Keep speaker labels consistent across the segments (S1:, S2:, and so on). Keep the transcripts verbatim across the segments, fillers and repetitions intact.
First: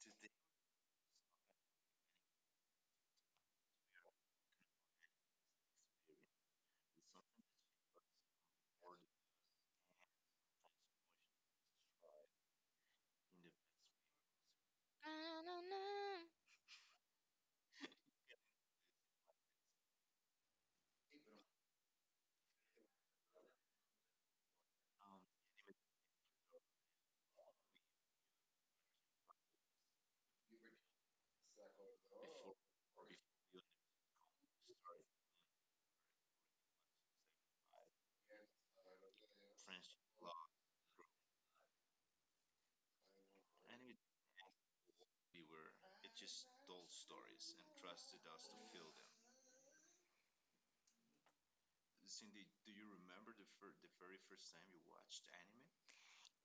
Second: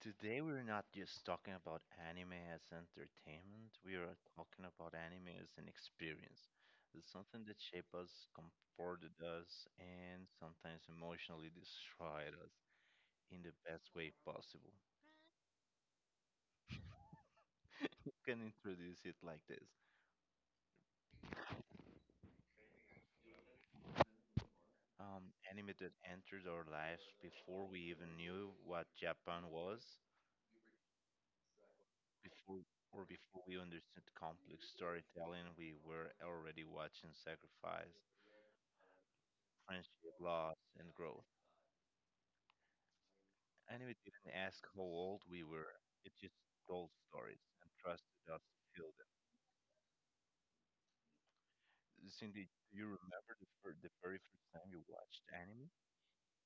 S1: Today we're not just talking about anime as entertainment, we are talking about anime as an experience. It's something that shaped us, comforted us, and sometimes emotionally destroyed us in the best way possible.
S2: Ba-na-na.
S1: We can introduce it like this. Um, anime that entered our lives before we even knew what Japan was, before or before we understood complex storytelling, we were already watching sacrifice, friendship, loss, and growth. And we didn't ask how old we were. It just told stories and trusted us to feel them. Cindy, do you remember the, fir- the very first time you watched anime?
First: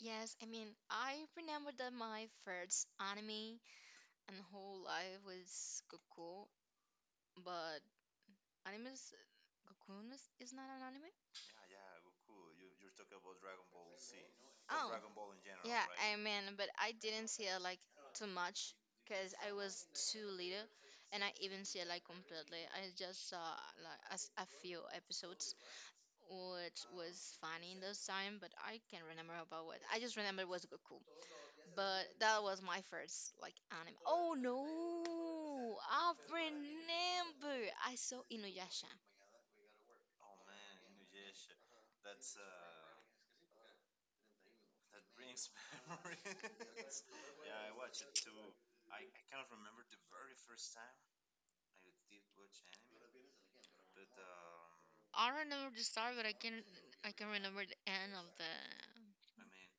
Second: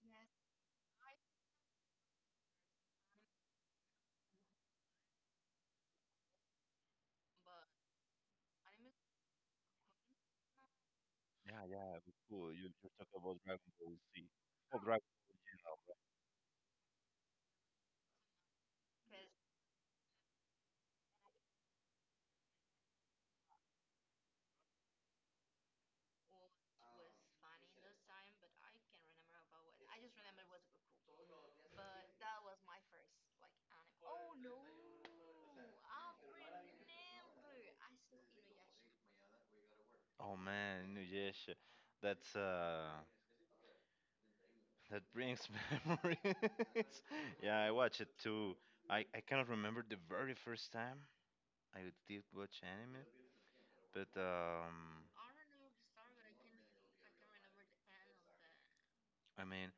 S2: Yes, I mean, I remember that my first anime and whole life was Goku, but anime is Goku is, is not an anime?
S1: Yeah, yeah, it cool. You, you're talking about Dragon Ball Z. Oh,
S2: Well,
S1: Dragon Ball Z.
S2: oh, yeah, I mean, but I didn't see it like too much because I was too little and I even see it like completely. I just saw like a, s- a few episodes, which was funny in those time, but I can't remember about what. I just remember it was Goku. But that was my first like anime. Oh no, I remember. I saw Inuyasha.
S1: Oh man, Nujesh, that's uh, that brings memories. Yeah, I watch it too. I I cannot remember the very first time I did watch anime, but um,
S2: I remember the start, but I can I can remember the end of the
S1: I mean,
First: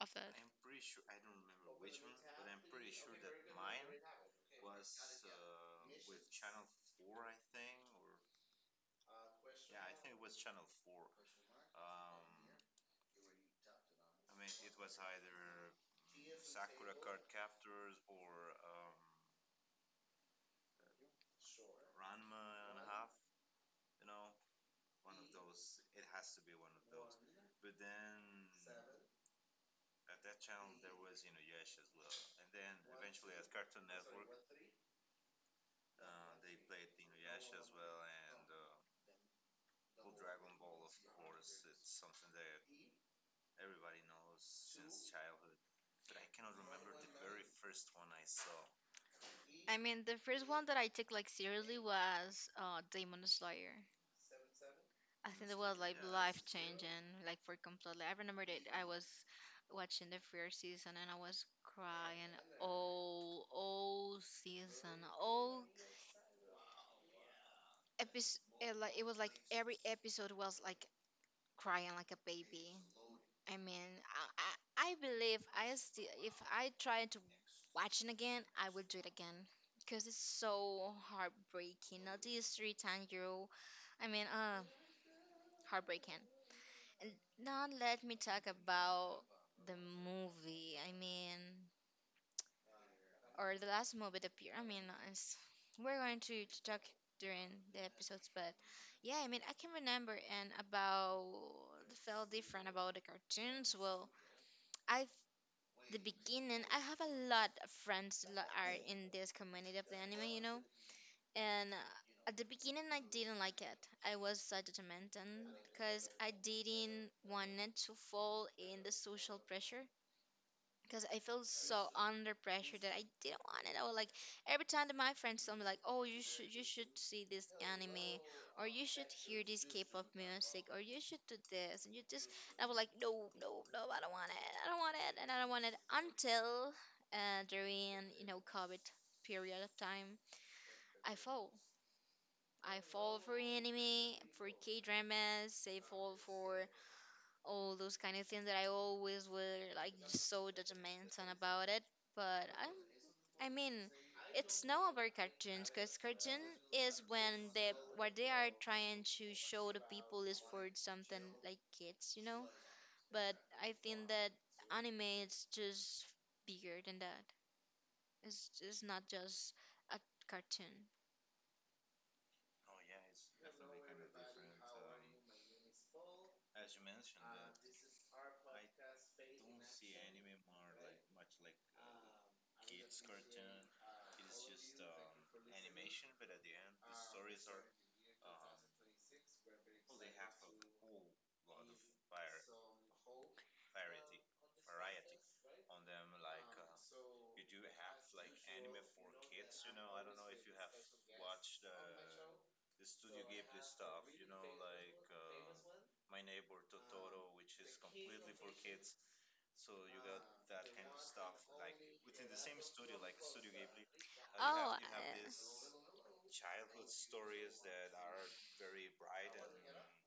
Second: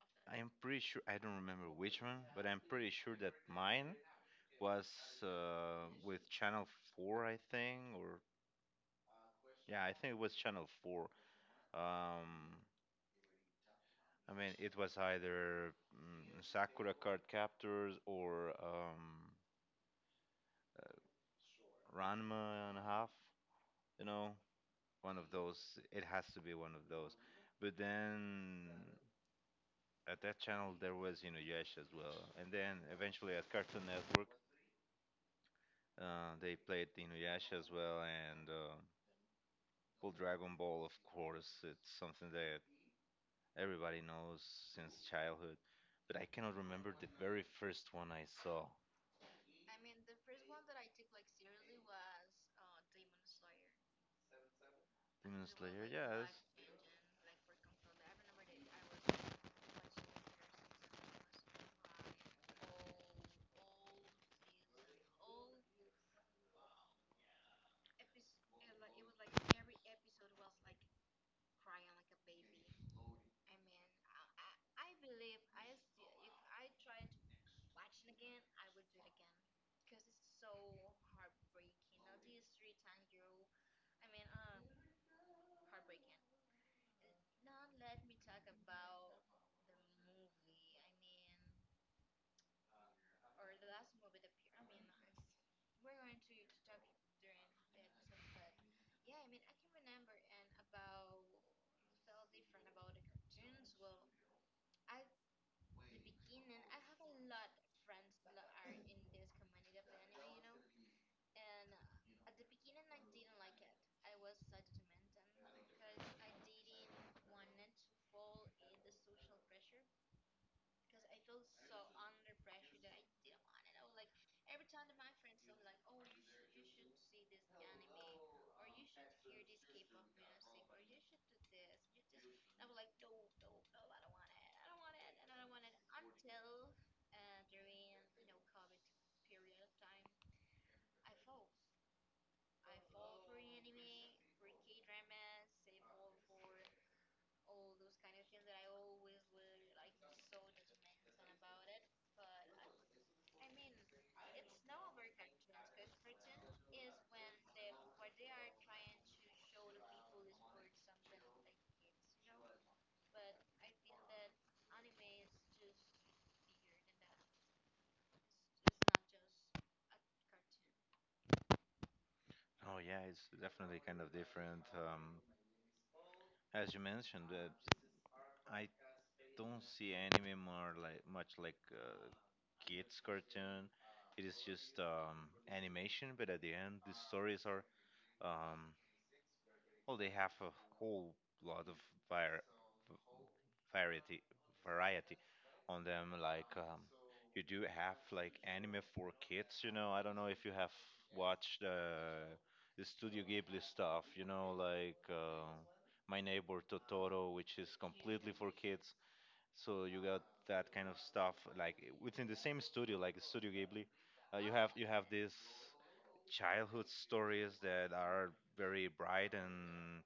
S2: of the.
S1: I am pretty sure I don't remember which one, but I'm pretty sure that mine was uh, with Channel Four, I think, or yeah, I think it was Channel Four. Um, I mean, it was either mm, Sakura Card Captors or um, uh, Ranma and a half, you know, one of those. It has to be one of those. But then at that channel there was you know Inuyasha as well, and then eventually at Cartoon Network. Uh, they played Inuyasha as well, and uh, well, Dragon Ball, of course. It's something that everybody knows since childhood, but I cannot remember the very first one I saw.
S2: I mean, the first one that I took like seriously was uh, Demon Slayer. I
S1: Demon
S2: think it was
S1: Slayer,
S2: like life
S1: yes.
S2: changing, like for completely. I remember that I was watching the first season and I was crying all all season, all episode, like it was like every episode was like crying like a baby. I mean, i i, I believe I still if I try to watch it again I will do it again because it's so heartbreaking now, these three times you, I mean, uh heartbreaking. And now let me talk about the movie, I mean, or the last movie that appear. I mean, we're going to, to talk during the episodes, but yeah, I mean, I can remember and about felt different about the cartoons. Well, I the beginning, I have a lot of friends that are in this community of the anime, you know, and uh, at the beginning, I didn't like it. I was so judgmental because I didn't want it to fall in the social pressure because I feel so under pressure that I didn't want it. I was like every time that my friends tell me like, "Oh, you should you should see this anime, or you should hear this K-pop music, or you should do this," and you just I was like, "No, no, no, I don't want it. I don't want it, and I don't want it." Until uh, during you know COVID period of time, I fall. I fall for anime, for K-dramas. I fall for all those kind of things that I always were like so judgmental about it. But I, I mean, it's not about cartoons because cartoon is when they what they are trying to show the people is for something like kids, you know. But I think that anime is just bigger than that. It's it's not just a cartoon.
S1: Oh yeah, it's definitely kind of different. Um, as you mentioned, that I don't see anime more like much like uh, kids cartoon. It is just um, animation, but at the end, the stories are um, well, they have a whole lot of var- v- variety variety on them. Like um, you do have like anime for kids. You know, I don't know if you have watched uh, the Studio Ghibli stuff. You know, like uh, My Neighbor Totoro, which is completely for kids. So you got that kind of stuff like within the same studio, like Studio Ghibli. Uh, you have
S2: Oh,
S1: you have
S2: uh,
S1: this childhood stories that are very bright and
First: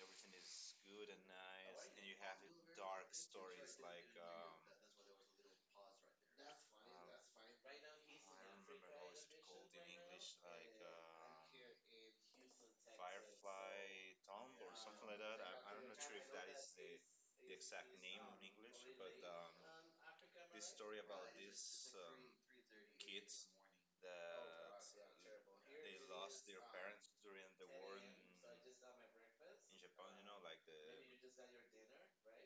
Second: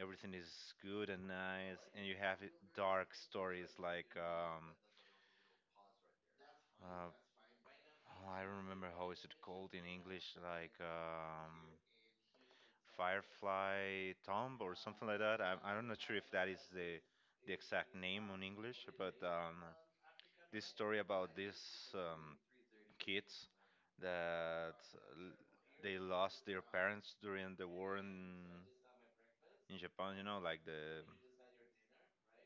S1: everything is good and nice, and you have it- dark stories like um, uh, oh, I don't remember how is it called in English, like um, Firefly Tomb or something like that. I I'm not sure if that is the the exact name on English, but um, this story about these um, kids that uh, l- they lost their parents during the war in in Japan, you know, like the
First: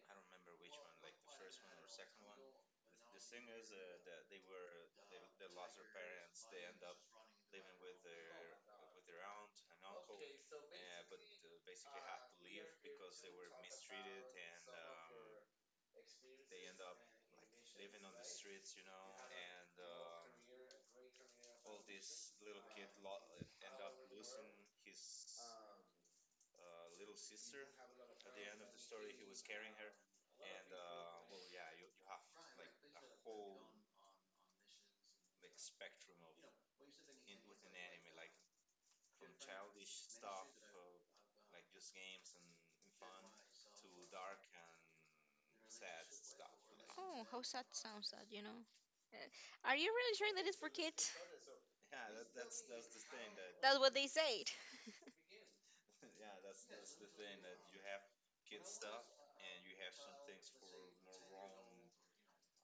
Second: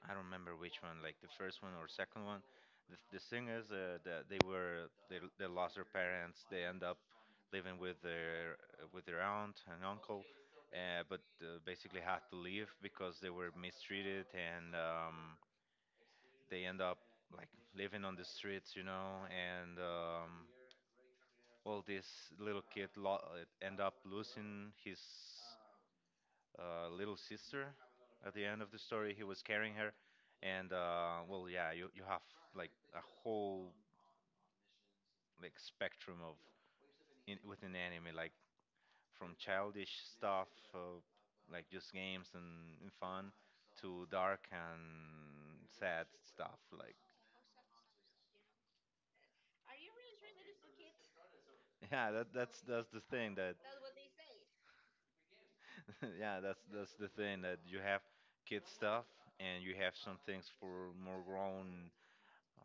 S1: I don't remember which one, like the first one or second one. The, the thing is uh, that they were they, they lost their parents. They end up living with their uh, with their aunt and uncle, uh, but uh, basically had to leave because they were mistreated and um, they end up like living on the streets, you know, and um, well, this little kid lo- uh, end up losing his uh, little sister. At the end of the story, he was carrying her, and uh, well, yeah, you you have like a whole like spectrum of in, within anime, like from childish stuff, uh, like just games and, and fun, to dark and sad stuff. Like
S2: oh, how sad sounds that, you know. Uh, Are you really sure that it's for kids?
S1: yeah, that that's that's the thing that
S2: That's what they said.
S1: yeah, that's that's the thing that you have kid stuff and you have some things for more grown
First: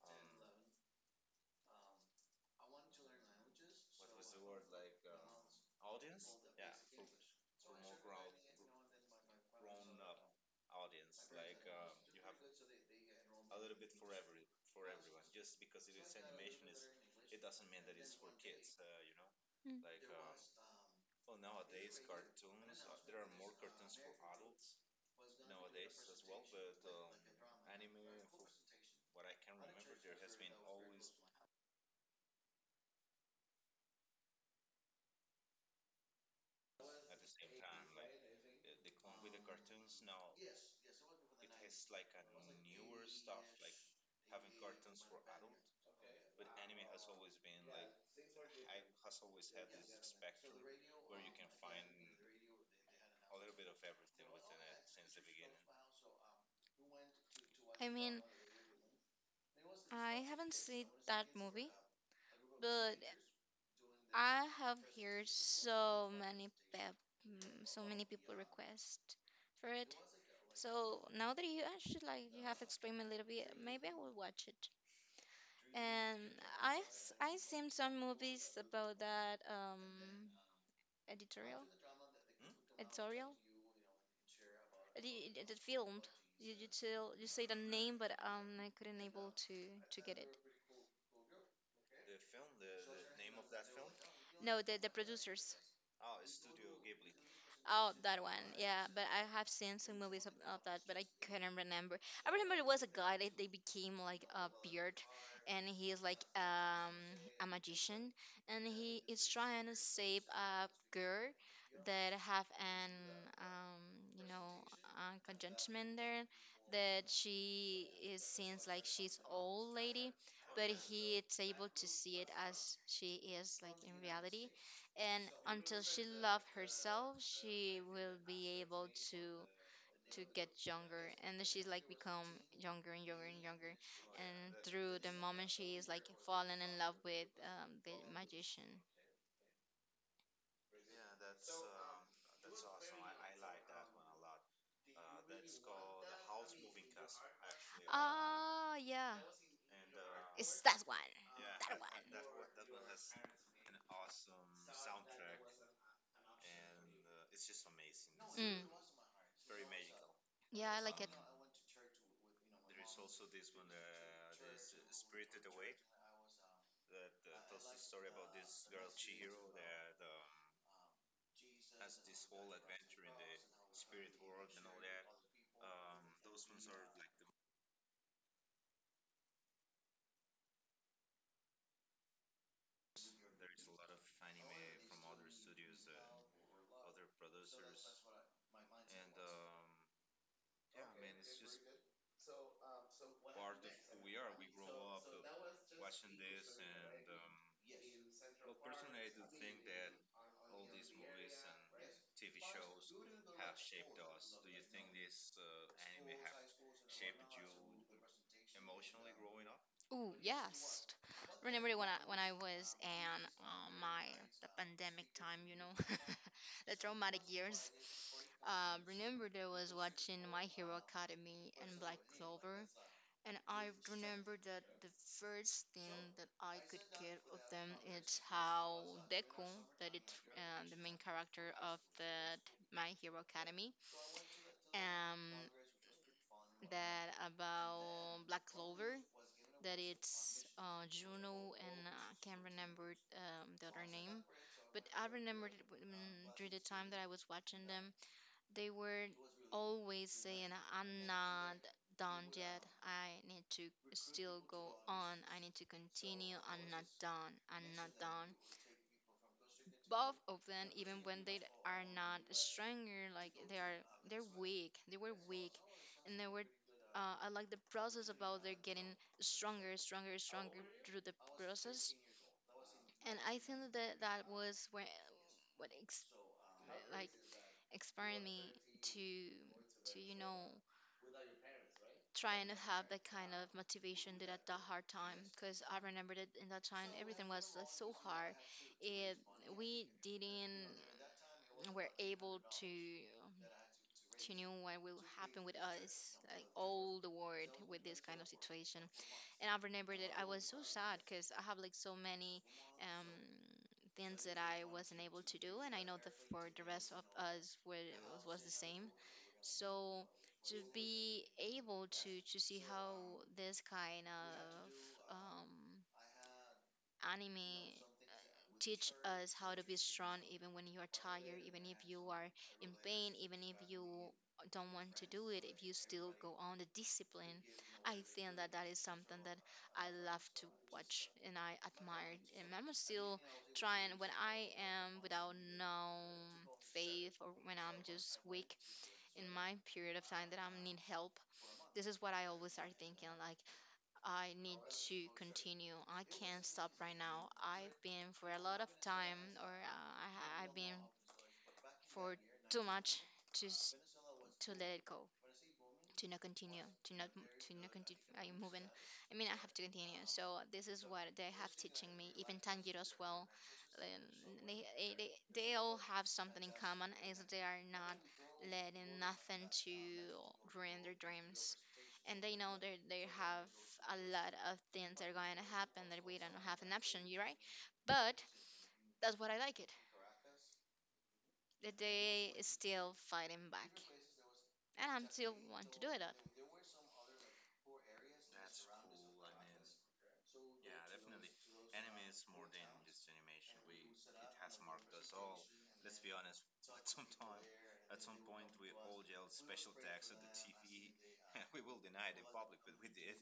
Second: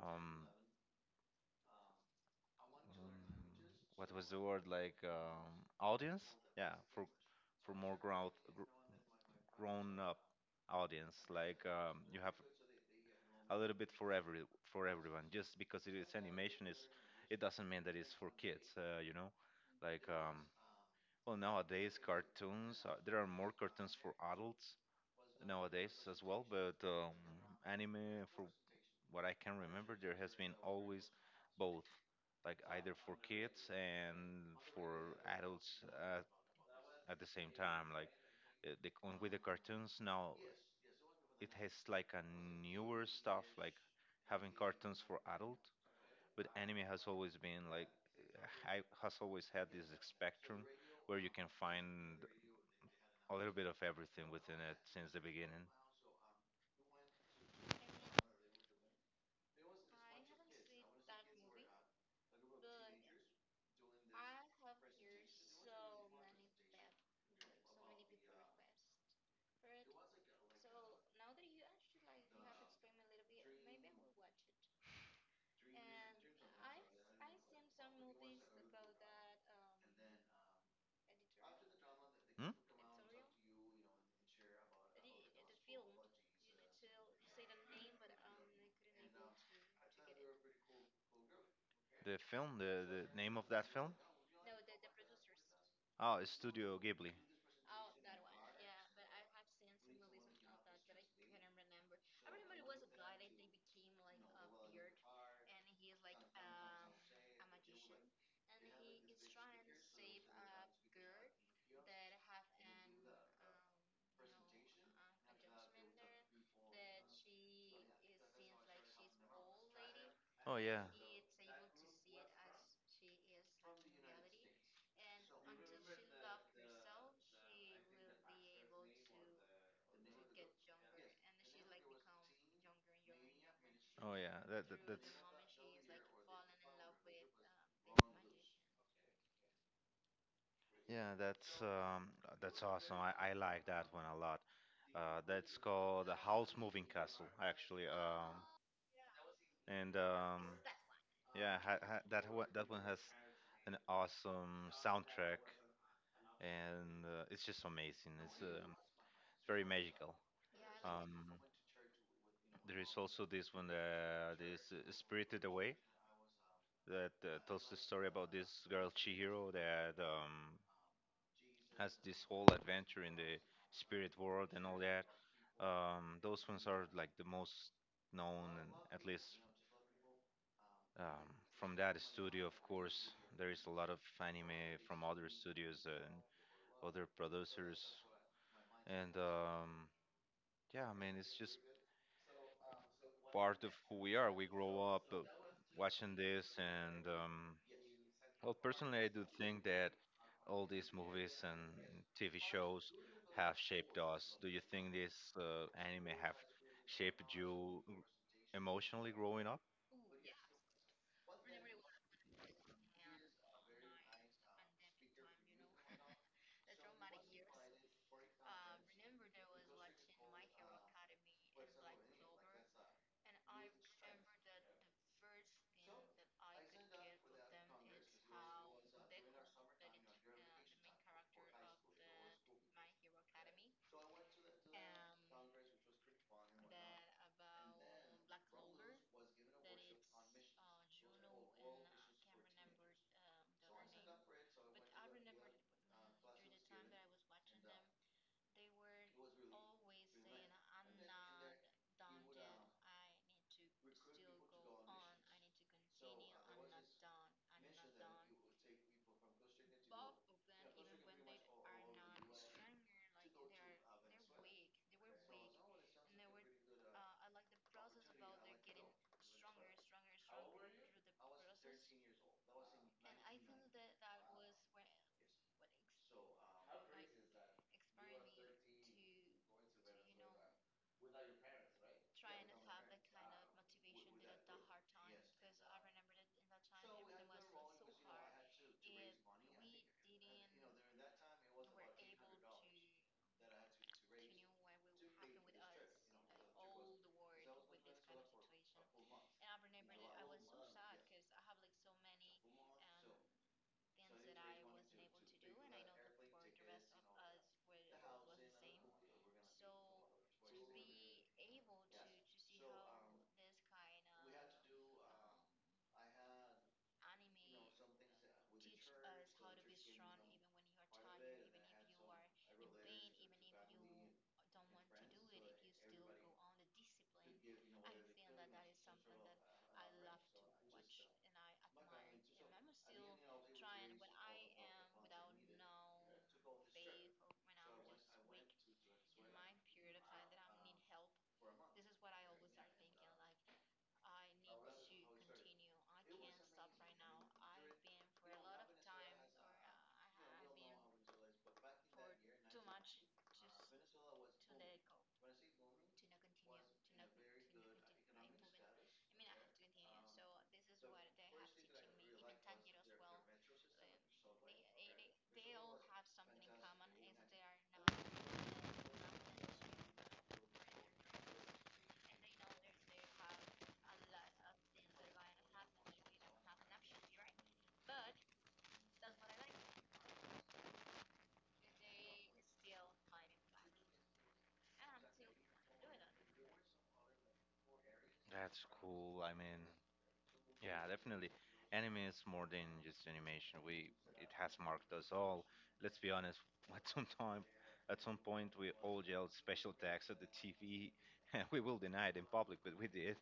S1: um what was the word like um, audience? Yeah, for for more grown grown up audience. Like um, you have a little bit for every for everyone. Just because it is animation is it doesn't mean that it's for kids. Uh, you know,
S2: Mm.
S1: like um, well nowadays cartoons uh, there are more cartoons for adults nowadays as well. But um, anime for what I can remember there has been always both like either for kids and for adults uh, at the same time like uh, the, c- with the cartoons now it has like a newer stuff like having cartoons for adult but anime has always been like uh, ha- has always had this spectrum where you can find a little bit of everything within it since the beginning.
S2: I mean, I haven't seen that movie, but I have heard so many pep, mm, so many people request for it. So now that you actually like you have explained a little bit, maybe I will watch it. And I s- I seen some movies about that um editorial
S1: Hmm?
S2: editorial. the, the the film you you, tell, you say the name, but um I couldn't able to to get it.
S1: The film, the, the name of that film?
S2: No, the the producers.
S1: Oh, it's Studio Ghibli.
S2: Oh, that one. Yeah, but I have seen some movies of, of that, but I couldn't remember. I remember it was a guy that they became like a beard, and he is like um a magician, and he is trying to save a girl that have an um, you know uh, conjunction there, that she is seems like she's old lady,
S1: Oh
S2: but
S1: yeah.
S2: he is able to see it as she is like in reality, and until she love herself she will be able to to get younger, and she's like become younger and younger and younger,
S1: Oh yeah,
S2: and
S1: that, that
S2: through
S1: that's
S2: the moment she is like fallen in love with um, the magician.
S1: yeah, that's um, that's awesome. I, I like that one a lot. Uh, that's called the House Moving Castle, actually. Um,
S2: Ah, yeah.
S1: and um,
S2: It's that one.
S1: Yeah, ha,
S2: That one.
S1: ha, that one, that one has an awesome soundtrack, and uh, it's just amazing. It's
S2: Mm.
S1: um, it's very magical.
S2: Yeah, I like it.
S1: Um, there is also this one uh, this uh, Spirited Away that uh, tells the story about this girl Chihiro that um, has this whole adventure in the spirit world and all that. Um, those ones are like the most known, and at least um, from that studio, of course, there is a lot of anime from other studios and other producers. And um, yeah, I mean, it's just part of who we are. We grow up uh, watching this, and um, well, personally, I do think that all these movies and T V shows have shaped us. Do you think this uh, anime have shaped you emotionally growing up?
S2: Ooh, yes. Remember when I when I was in uh, my the pandemic time, you know, the traumatic years. Uh, remember, there was watching My Hero Academy and Black Clover, and I remember that the first thing that I could get of them is how Deku, that it's uh, the main character of the My Hero Academy, um, that about Black Clover, that it's uh, Juno and uh, I can't remember um, the other name, but I remembered it w- mm, during the time that I was watching them. They were always saying, "I'm not done yet. I need to still go on. I need to continue. I'm not done. I'm not done." Both of them, even when they are not stronger, like they are, they're weak. They were weak, and they were. Uh, I like the process about they're getting stronger, stronger, stronger through the process. And I think that that was where, what ex- like inspired me to to you know trying to have that kind of motivation did at that hard time, because I remember that in that time everything was uh, so hard. It, we didn't were able to to know what will happen with us, like all the world with this kind of situation. And I remember that I was so sad because I have like so many um, things that I wasn't able to do, and I know that for the rest of us were, was the same. So to be able to to see how this kind of um, anime uh, teach us how to be strong even when you are tired, even if you are in pain, even if you don't want to do it, if you still go on the discipline. I think that that is something that I love to watch and I admire. And I'm still trying when I am without no faith or when I'm just weak in my period of time that I need help. This is what I always are thinking, like, I need to continue. I can't stop right now. I've been for a lot of time, or uh, I, ha- I've been for too much to s- to let it go, to not continue, to not to not continue. I'm moving. I mean, I have to continue. So this is what they have teaching me. Even Tanjiro as well. um, They, eh, they, they all have something in common is they are not letting nothing to ruin their dreams. And they know that they have a lot of things that are going to happen that we don't have an option, you right? But that's what I like it. That they is still fighting back. And I'm still want to do it. Up.
S1: That's cool. I mean, yeah, definitely. Anime is more than just animation. We it has marked us all. Let's be honest. At some time, at some point, we all yelled special tags at the T V. We will deny it in public, but we did.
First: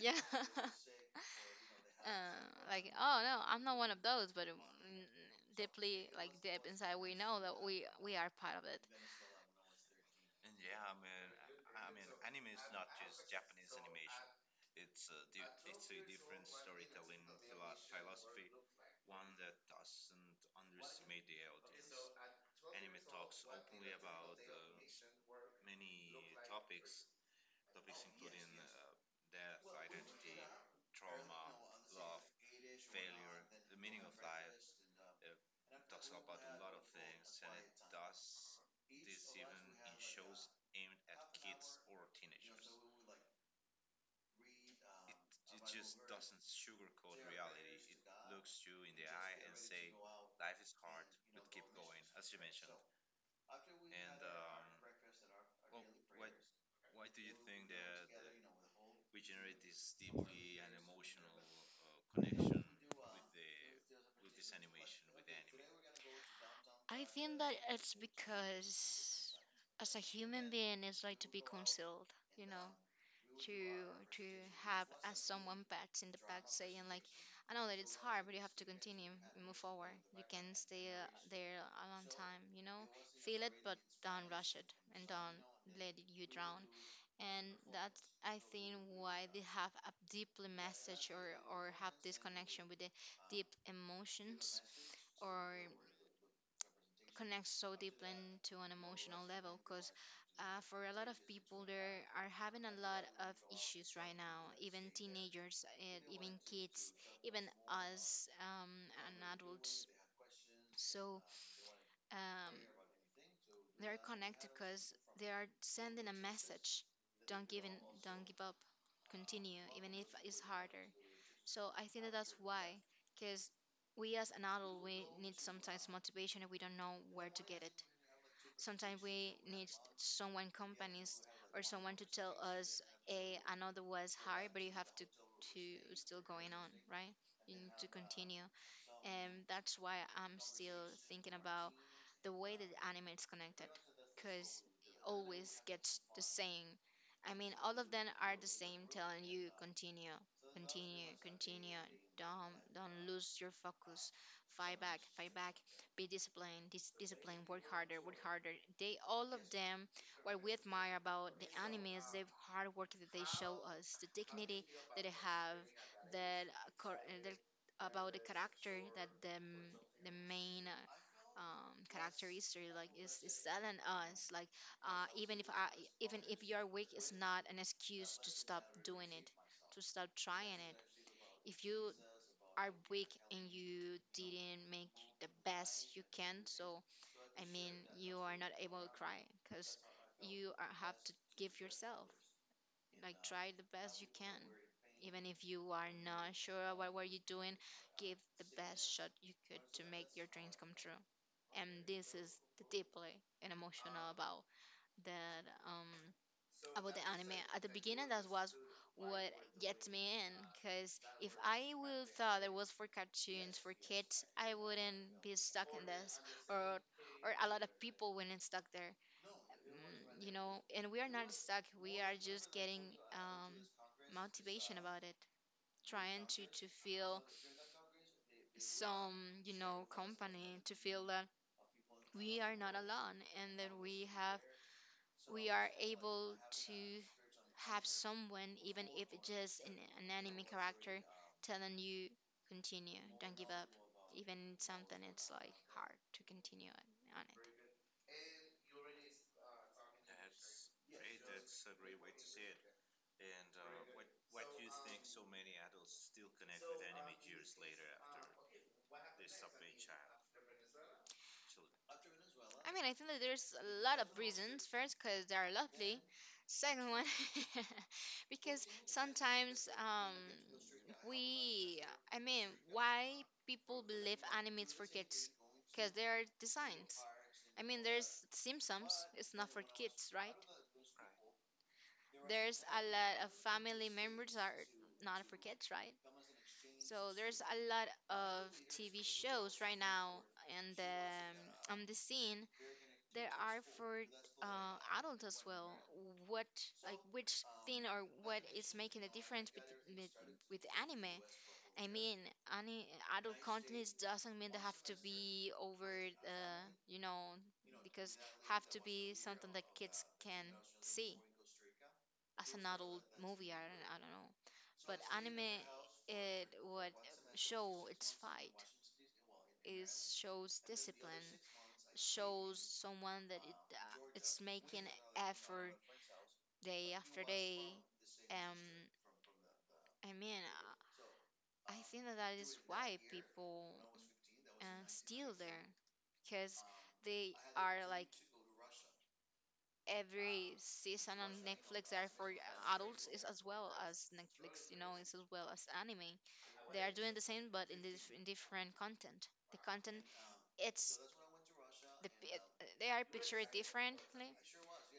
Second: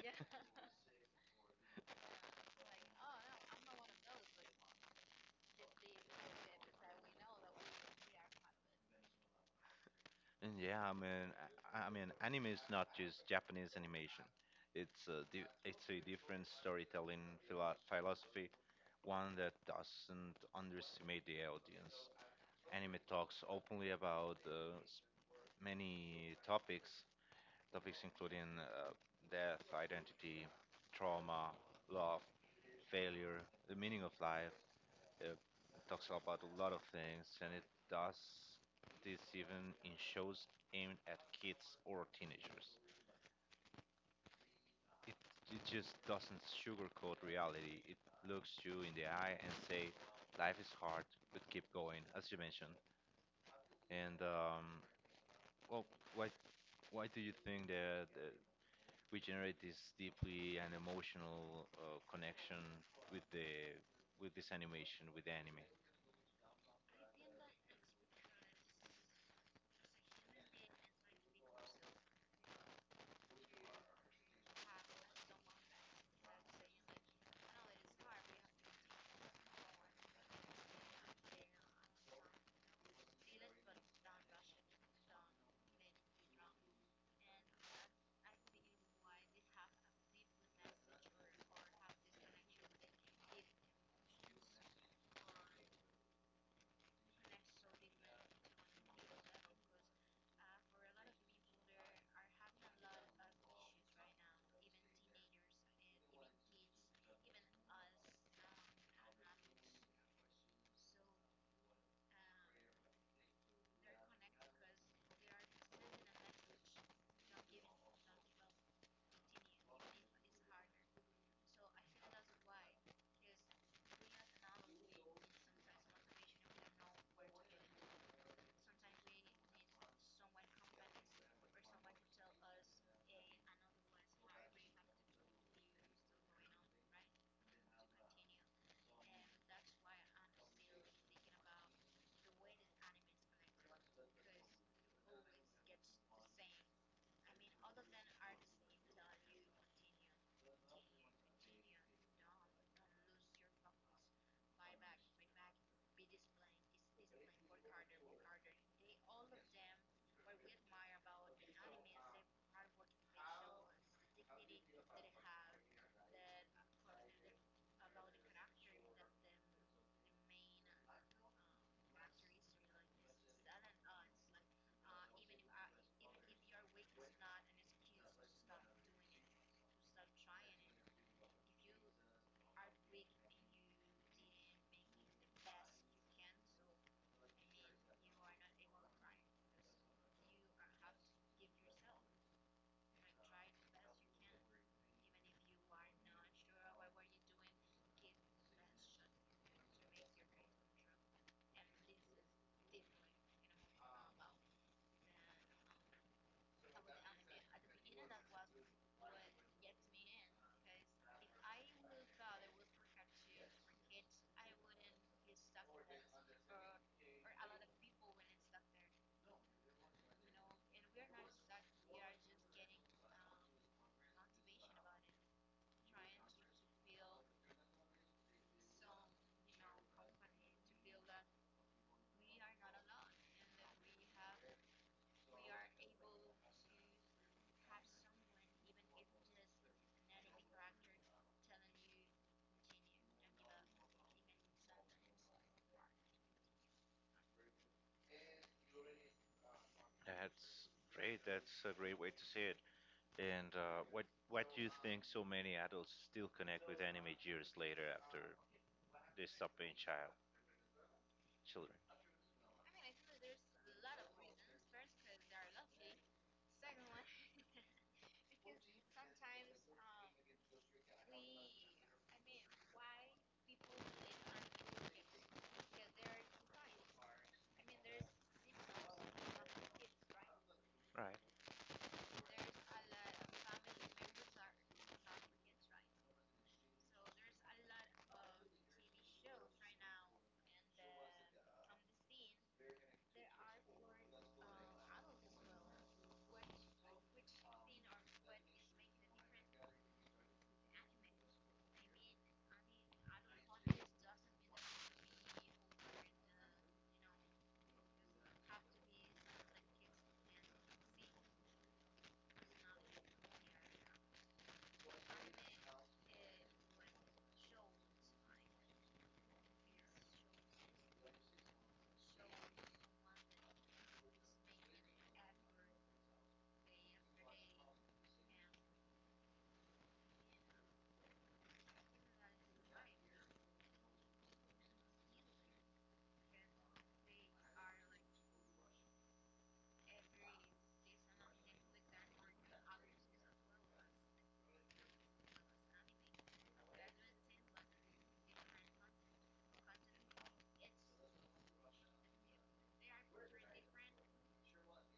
S2: Yeah. Uh, like, oh no, I'm not one of those, but um, n- deeply, like deep inside, we know that we we are part of it.
S1: And yeah, I mean, I, I mean, anime is not just Japanese animation. It's a di- it's a different storytelling philo- philosophy, one that doesn't underestimate the audience. Anime talks openly about uh, s- many topics, topics including uh, death, identity, trauma, love, failure, the meaning of life. It talks about a lot of things, and it does this even in shows aimed at kids or teenagers. It, it just doesn't sugarcoat reality. It looks you in the eye and say, life is hard, but keep going, as you mentioned. And um, well, why why do you think that uh, we generate this deeply an emotional uh, connection with the with this animation with the anime?
S2: I think that it's because as a human being, it's like to be concealed, you know, to to have as someone pats in the back saying like, I know that it's hard, but you have to continue and move forward. You can stay uh, there a long time, you know, feel it, but don't rush it and don't let you drown. And that's, I think, why they have a deeply message or or have this connection with the deep emotions, or connects so deeply to an emotional level, because uh, for a lot of people there are having a lot of issues right now, even teenagers and even kids, even us, um, and adults, so um, they're connected because they are sending a message, don't give in, don't give up, continue even if it's harder. So I think that that's why, because we as an adult, we need sometimes motivation and we don't know where to get it. Sometimes we need someone, companies, or someone to tell us, hey, I know the was hard, but you have to, to still going on, right? You need to continue. And that's why I'm still thinking about the way that anime is connected, because always gets the same. I mean, all of them are the same, telling you continue. Continue, continue. Don't don't lose your focus. Fight back, fight back. Be disciplined, dis- disciplined. Work harder, work harder. They all of them. What we admire about the anime is the hard work that they show us, the dignity that they have, the, cor- uh, the about the character, that the m- the main uh, um, character is really like is is telling us like, uh, even if I, even if your week is not an excuse to stop doing it, to stop trying it. If you are weak and you didn't make the best you can, so I mean you are not able to cry because you are, have to give yourself, like try the best you can. Even if you are not sure about what were you doing, give the best shot you could to make your dreams come true. And this is the deeply and emotional about that um about the anime at the beginning that was what gets me in, because if I would thought it was for cartoons for kids, I wouldn't be stuck in this or or a lot of people wouldn't stuck there. Mm, you know and we are not stuck, we are just getting um motivation about it, trying to to feel some you know company to feel that we are not alone, and that we have, we are able to have someone, even if it's just an, an anime character, telling you continue, don't give up, even something it's like hard to continue on on it.
S1: That's great. That's a great way to say it. And uh, what what do you think so many adults still connect with anime years later after they stop being child children?
S2: I mean, I think that there's a lot of reasons. First, because they are lovely. Second one, because sometimes um, we, I mean, why people believe animes for kids? Because they are designed. I mean, there's Simpsons. It's not for kids, right?
S1: Right.
S2: There's a lot of family members are not for kids, right? So there's a lot of T V shows right now and um, on the scene there are for uh, adults as well. What, like which thing or what is making a difference with with, with anime? I mean, any adult content doesn't mean they have to be over uh, you know, because have to be something that kids can see as an adult movie. I don't, I don't know, but anime it would show its fight. It shows discipline. Shows someone that it uh, it's making effort day after day. Um, I mean, I I think that that is why people uh, steal there, because they are like every season on Netflix are for adults is as well as Netflix, you know, it's as well as anime. They are doing the same but in, dif- in different content. The content it's the pi- uh, they are pictured differently,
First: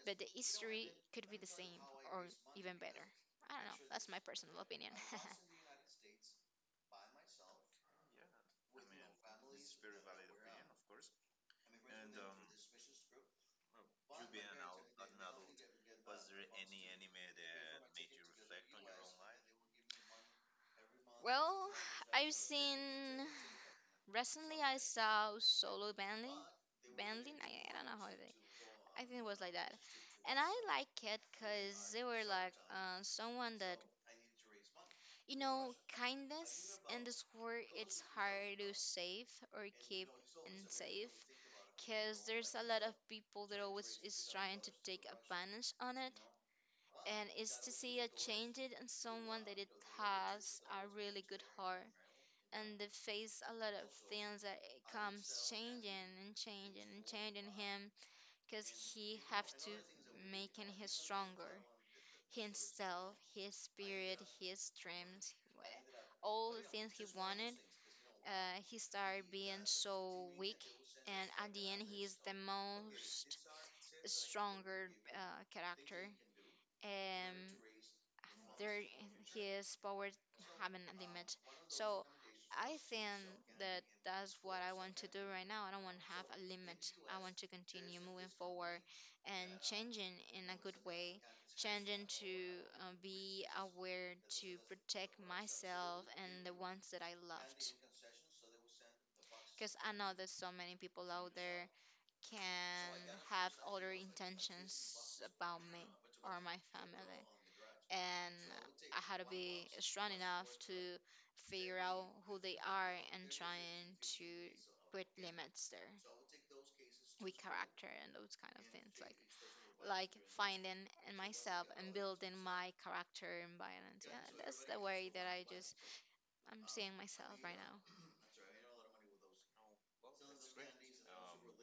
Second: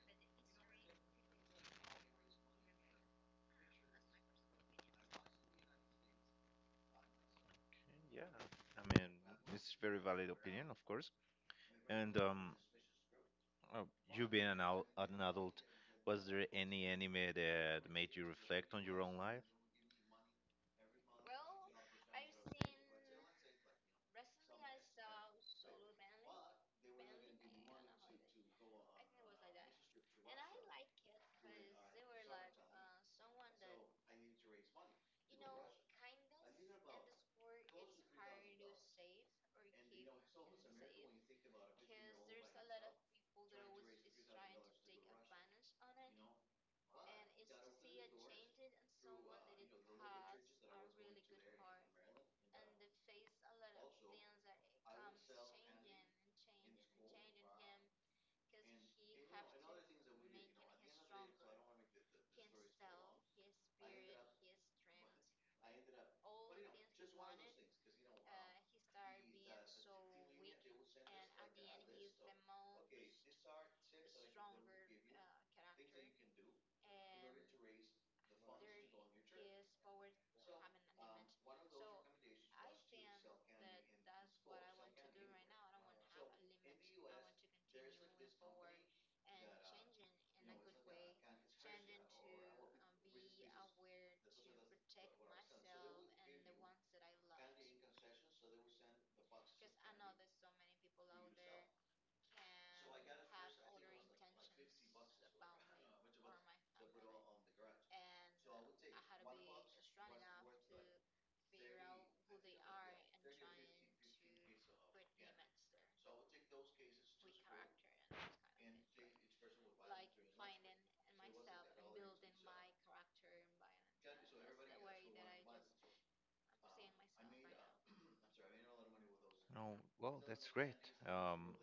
S2: but the history could be the same or even better. I don't know. That's my personal opinion.
S1: And yeah. I mean, it's very valid opinion, of course. And um, uh, you being an, al- an adult, was there any anime that made you reflect on your own life?
S2: Well, I've seen recently, I saw solo banding, banding. I, I don't know how they. I think it was like that, and I like it because they were like uh, someone that, you know, kindness in this world. It's hard to save or keep and save, because there's a lot of people that always is trying to take advantage on it, and it's to see a change it in someone that it has a really good heart, and they face a lot of things that it comes changing and changing and changing him, because he have to making him stronger, himself, his spirit, his dreams, wha- all the things he wanted. Uh, he started being so weak, and at the end he is the most stronger uh, character, and there his power have a limit. So I think that that's what I want to do right now. I don't want to have a limit. I want to continue moving forward and changing in a good way, changing to uh, be aware, to protect myself and the ones that I loved. Because I know there's so many people out there can have other intentions about me or my family. And I had to be strong enough to figure out who they are and trying to put limits there with character and those kind of things. Like like finding in myself and building my character and violence. Yeah, that's the way that I just I'm seeing myself right now.
S1: No. Well, that's great. Um,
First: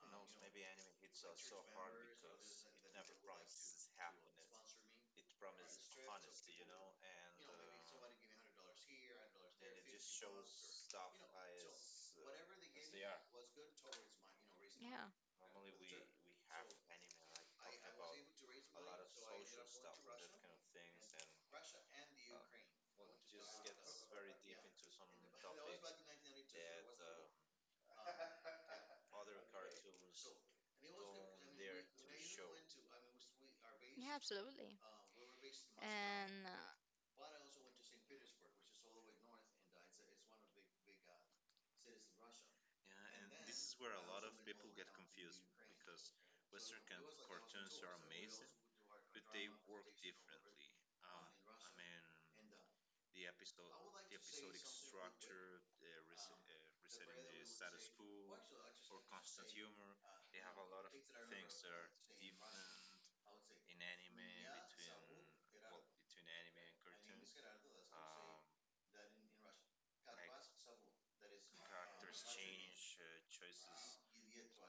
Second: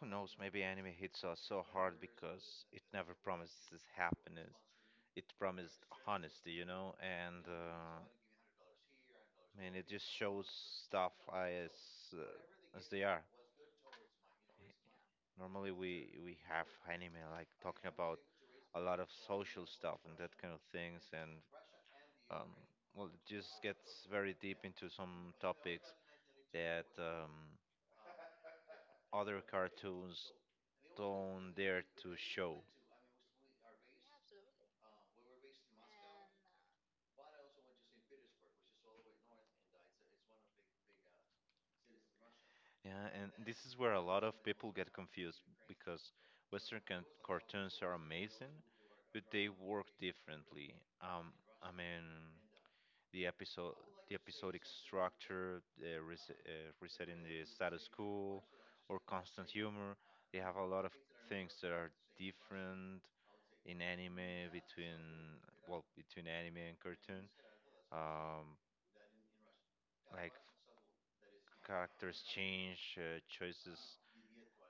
S1: Who knows, maybe anime hits us so hard because it never promises happiness. It promised honesty, you know, and uh, I mean, it just shows stuff as uh, as they are.
S2: Yeah.
S1: Normally, we we have anime like talking about a lot of social stuff and that kind of things, and um, well, it just gets very deep into some topics that um, other cartoons don't dare to show.
S2: Yeah, absolutely. And uh,
S1: Yeah, and this is where a lot of people get confused because Western can- cartoons are amazing, but they work differently. Um, I mean, the episode, the episodic structure, the res- uh, resetting the status quo, or constant humor. They have a lot of things that are different in anime between well between anime and cartoon. Um, like characters change, uh, choices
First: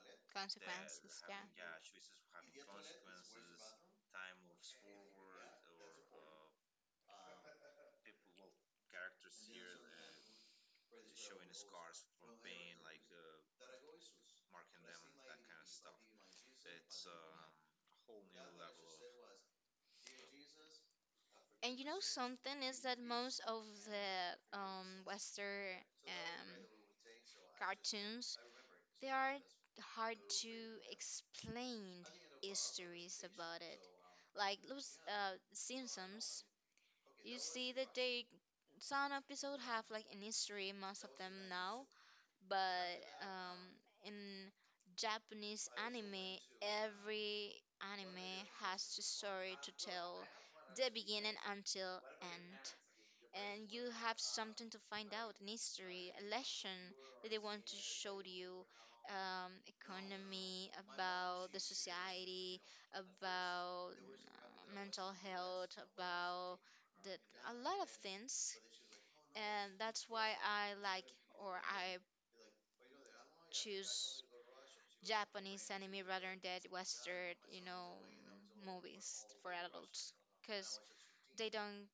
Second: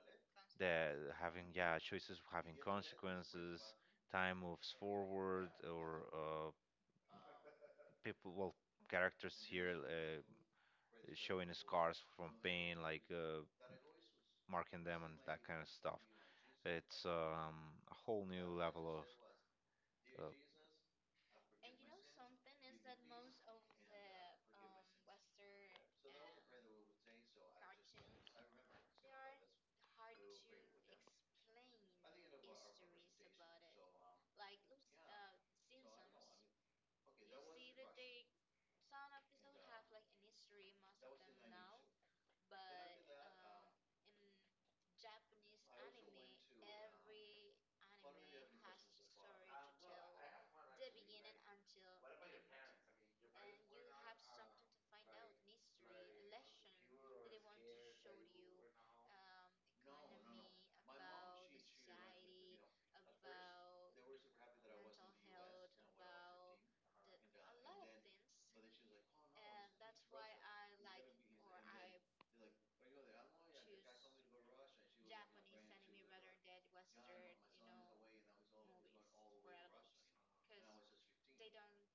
S2: that
S1: that
S2: consequences, yeah.
S1: having yeah choices having consequences, time moves forward or uh, people well characters here uh, showing scars from pain like uh, marking them and that kind of stuff it's um, a whole new level of uh,
S2: And you know something is that most of the um, Western um, cartoons, they are hard to explain histories about it. Like those uh, Simpsons, you see that they some episode have like an history, most of them now, but um, in Japanese anime, every anime has a story to tell, the beginning until end. And you have something to find out, an history, a lesson that they want to show to you, um, economy, about the society, about uh, mental health, about the, a lot of things, and that's why I like or I choose Japanese anime rather than Western, you know, movies for adults, because they don't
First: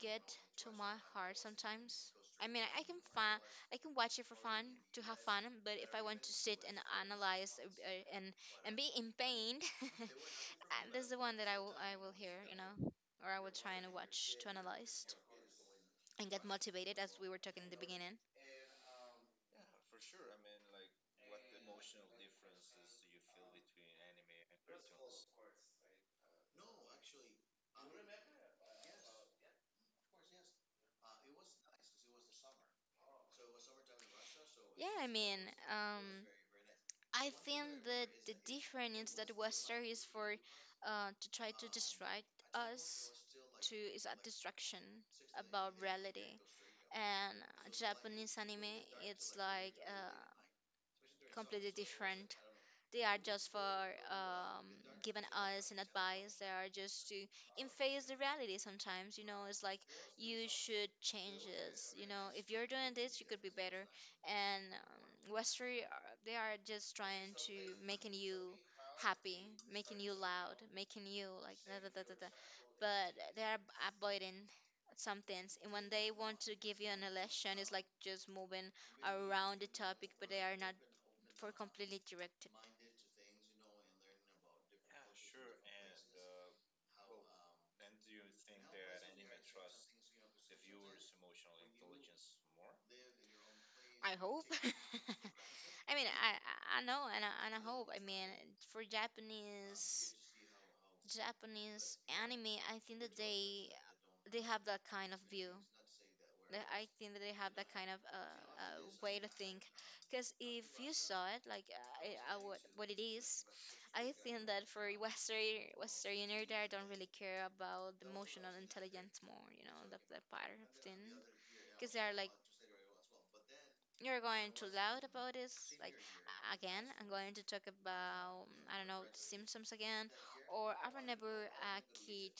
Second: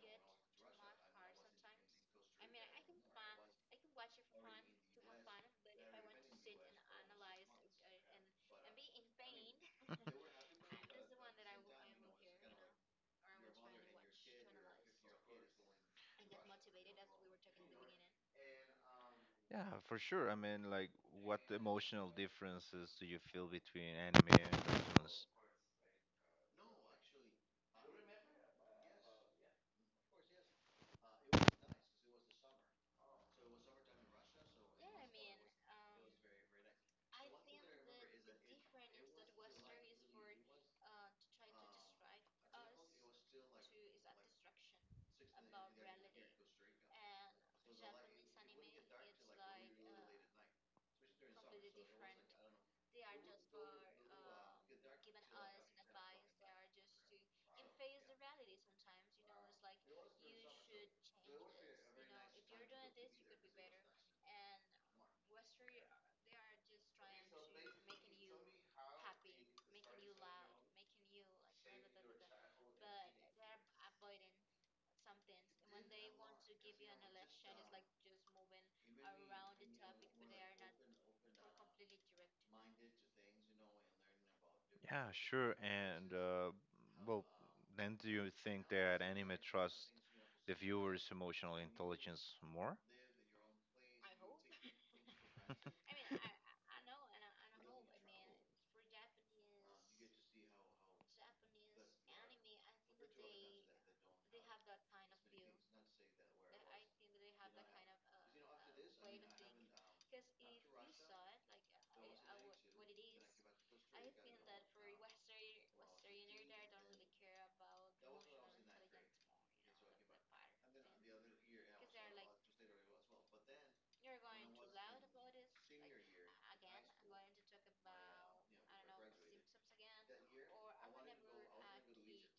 S2: get to my heart sometimes. I mean, I can find, I can watch it for fun to have fun, but if I want to sit and analyze uh, uh, and and be in pain, uh, this is the one that I will I will hear, you know, or I will try and watch to analyze and get motivated, as we were talking in the beginning.
S1: yeah for sure I mean like what emotional differences do you feel between anime and cartoons?
S2: Yeah, I mean, um, I think that the difference that Western is for uh, to try to distract us, to is a distraction about reality, and Japanese anime it's like uh, completely different. They are just for um, giving us an advice. They are just to face the reality sometimes. You know, it's like you should change this. You know, if you're doing this, you could be better. And um, Western, they are just trying to making you happy, making you loud, making you like da da da da da. But they are avoiding some things. And when they want to give you an election, it's like just moving around the topic, but they are not for completely directed.
S1: Yeah, sure. And, uh, well, um, then do you think that anime trusts the viewer's emotional intelligence more?
S2: I hope. I mean, I I I know, and I, and I hope. I mean, for Japanese Japanese anime, I think that they they have that kind of view. They- I think that they have that kind of uh, uh, way to think. Because if you saw it, like uh, I, I, what, what it is, I think that for Western Westerner, they don't really care about the emotional intelligence more, you know, that, that part of thing. Because they are like, you're going too loud about this. Like a- again, I'm going to talk about, I don't know, the Simpsons again, or I remember a kid,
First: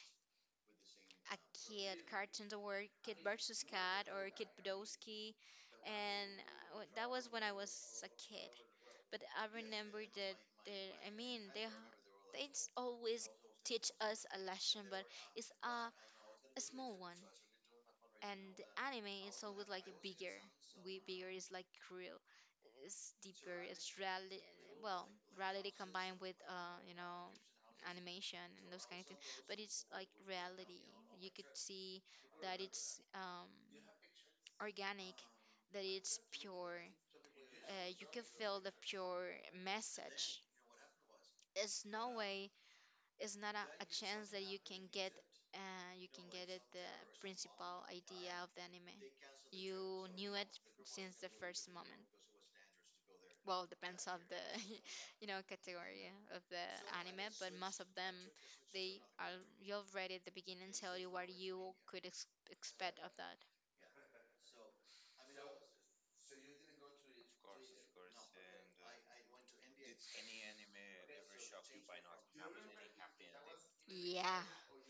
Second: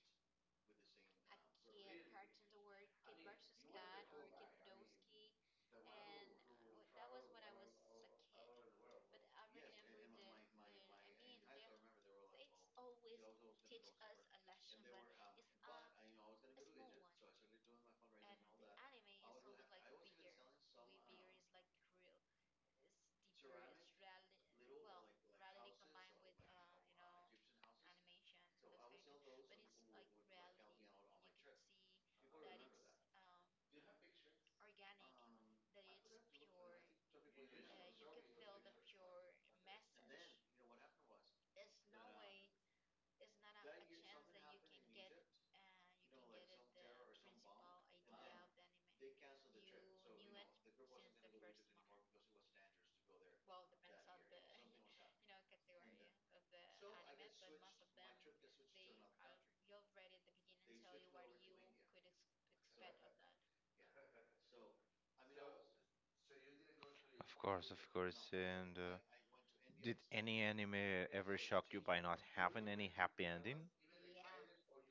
S2: a kid cartoon that were Kid versus Cat or Kid Podolsky, and uh, wa- that was when I was a kid. But I remember that they, I mean they they always teach us a lesson, but it's a a small one, and the anime is always like bigger. We bigger is like real. It's deeper. It's reality. Well, reality combined with uh, you know, animation and those kind of things. But it's like reality. You could see that it's um organic, that it's pure. Uh, you can feel the pure message. There's no way it's not a, a chance that you can get uh, you can get it the principal idea of the anime. You knew it since the first moment, well, depends on the you know category of the anime, but most of them, they are, you already at the beginning, tell you what you could ex- expect of that.
S1: Of course, of course. And uh, did any anime yeah ever so shock you by not having any happy ending?
S2: Yeah,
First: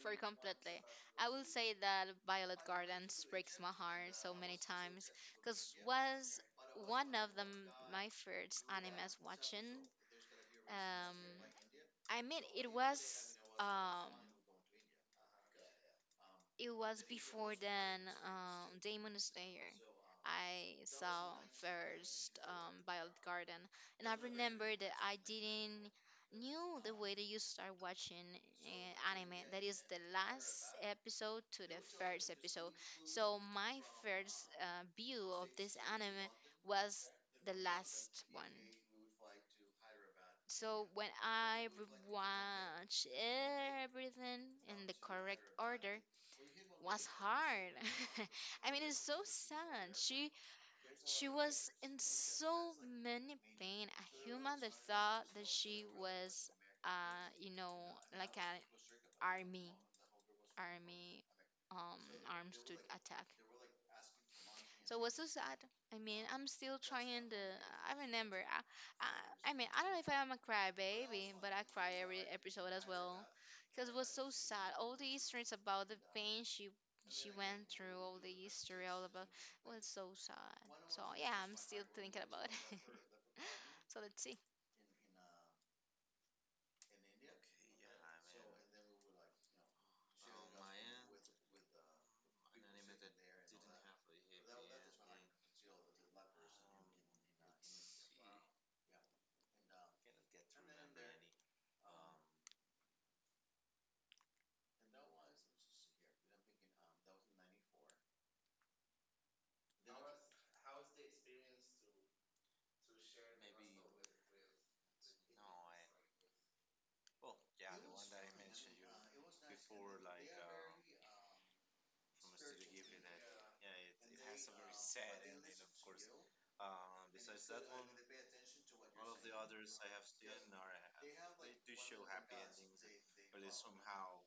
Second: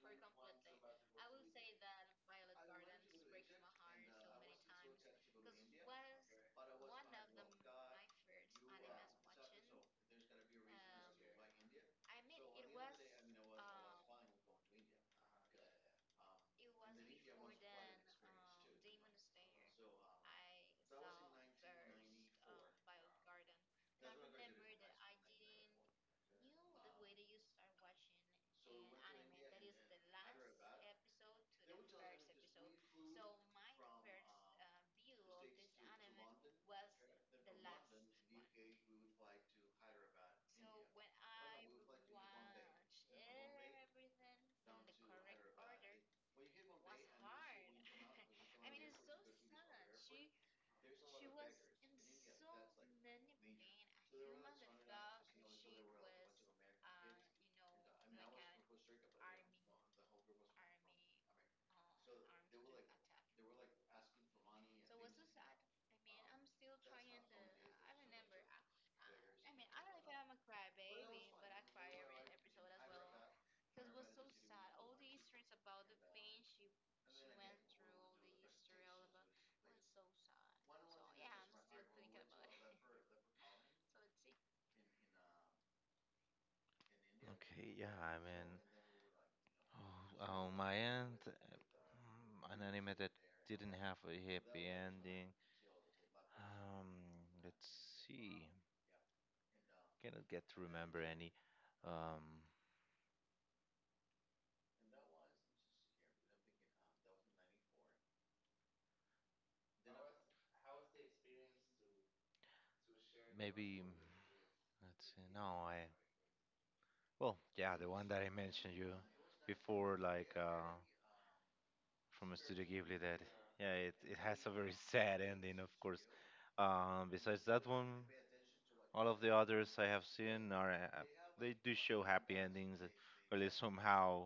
S2: for completely. I will say that Violet Gardens breaks my heart so many times, because was one of the m my first animes watching. Um, I mean, it was um, it was before then, um, Demon Slayer. I saw first um, Violet Garden, and I remember that I didn't knew the way that you start watching uh, anime. That is the last episode to the first episode. So my first uh, view of this anime was the last one. So when I watch everything in the correct order, was hard. I mean, it's so sad. She she was in so many pain. A human that thought that she was, uh, you know, like an army, army um arms to attack. So was so sad. I mean, I'm still trying to. I remember. I, I, I mean, I don't know if I'm a crybaby, but I cry every episode as well, because it was so sad. All the histories about the pain she she went through, all the history, all about it was so sad. So yeah, I'm still thinking about it. So let's see.
S1: Okay, yeah, I mean, oh, on my end, uh, an anime that didn't have a happy ending. Um, let's see. Cannot get to remember any. Um, maybe let's see. No, I. Well, yeah, the one that I mentioned you before, like uh, from Studio Ghibli that yeah, it, it has a very sad ending, of course. Um, besides that one, all of the others I have seen are uh, they do show happy endings, uh, or at least somehow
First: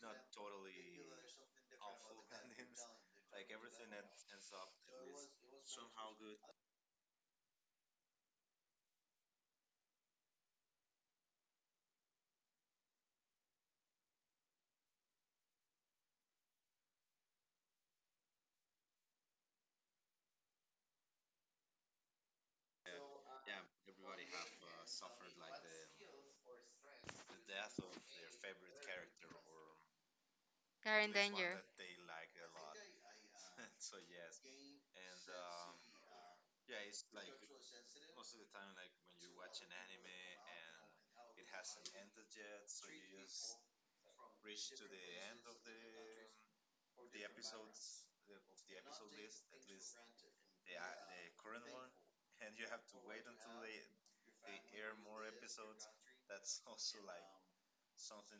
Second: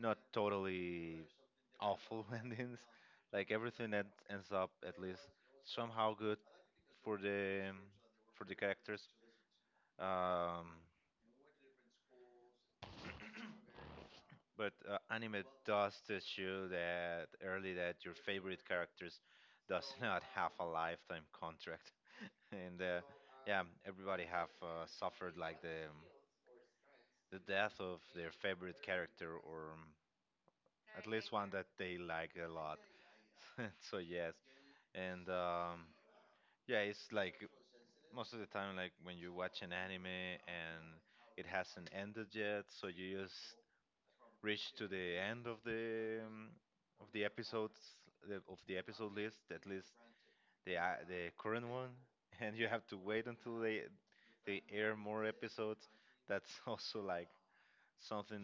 S1: not totally awful endings. Like everything that ends up at least somehow good for the for the characters. Um, But uh, anime does teach you that early that your favorite characters does not have a lifetime contract, and uh, yeah, everybody have uh, suffered like the um, the death of their favorite character or um,
S2: They're
S1: at
S2: in
S1: least one that
S2: danger.
S1: they like a lot. so yes, and um, yeah, it's like most of the time, like, when you watch an anime and it hasn't ended yet, so you just reach to the end of the um, of the episodes, the, of the episode list, at least the uh, the current one, and you have to wait until they they air more episodes. That's also like something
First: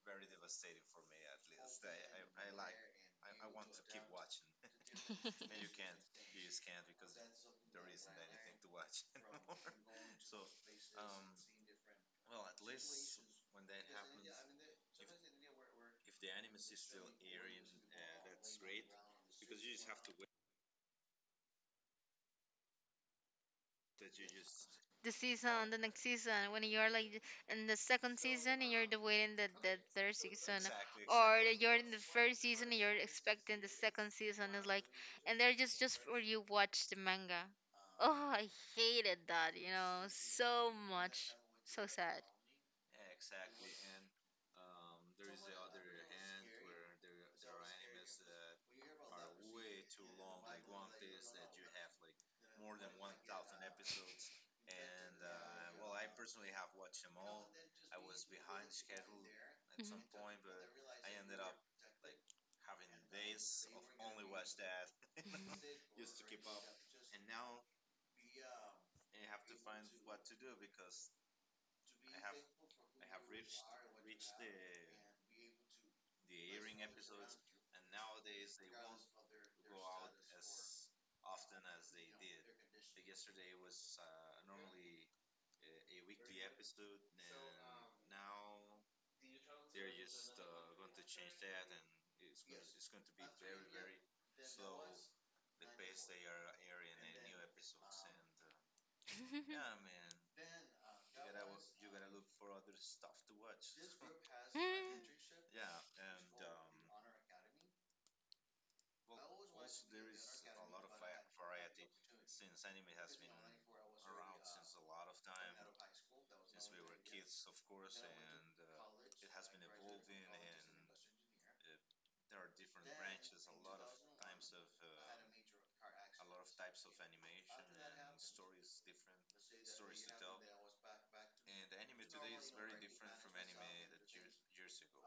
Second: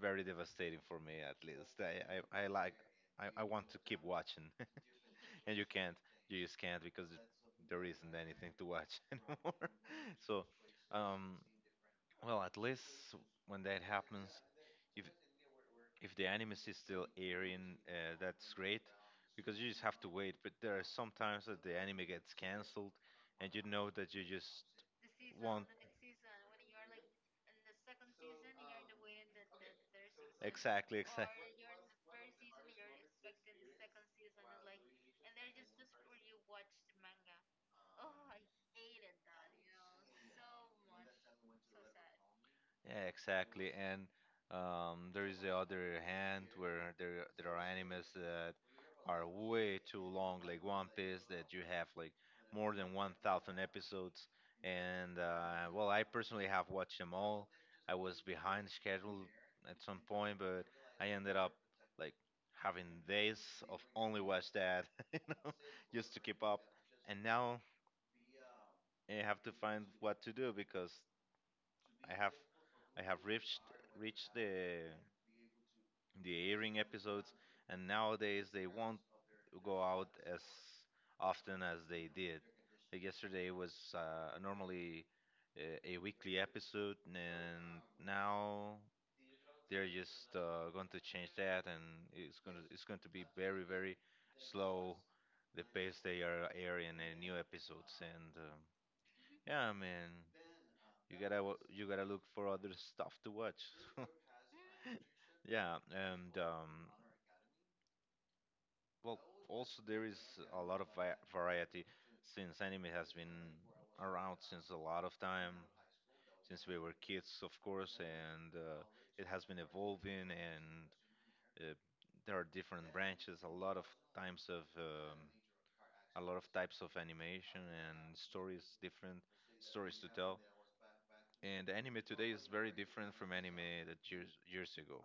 S1: very devastating for me, at least. I I, I like I, I want to keep watching. and you can't you just can't because there isn't anything to watch anymore. So, um well, at least, when that happens, if if the anime is still airing, uh, that's great, because you just have to wait, but there are some times that the anime gets cancelled and you know that you just
S2: The
S1: won't.
S2: season, the next season, when you're like in the second season and you're the waiting the, the third season,
S1: Exactly, exactly.
S2: or that you're in the first season and you're expecting the second season. It's like, and they're just just for you watch the manga. Oh, I hated that, you know, so much, so sad.
S1: Yeah, exactly. And um, there is the other hand, where there there are animes that are way too long, like One Piece, that you have like more than one thousand episodes. And uh, well, I personally have watched them all. I was behind schedule at some
S2: Mhm.
S1: point, but I ended up like having days of only watch that, you know, just to keep up. And now I have to find what to do because I have I have reached reached the the airing episodes, and nowadays they won't go out as often as they did. Like yesterday was, uh, normally, uh, a weekly episode, and now they're just uh, going to change that, and it's going to it's going to be very, very slow, the pace they are airing uh, new episodes and. Uh, yeah, man. You gotta wa- you gotta look for other stuff to watch.
S2: Mhm.
S1: Yeah, and um, well, also, there is a lot of va- variety since anime has been around since a lot of time, since we were kids, of course, and uh, it has been evolving, and uh, there are different branches, a lot of times of um, a lot of types of animation and stories, different stories to tell. And anime today is very different from anime that years years ago.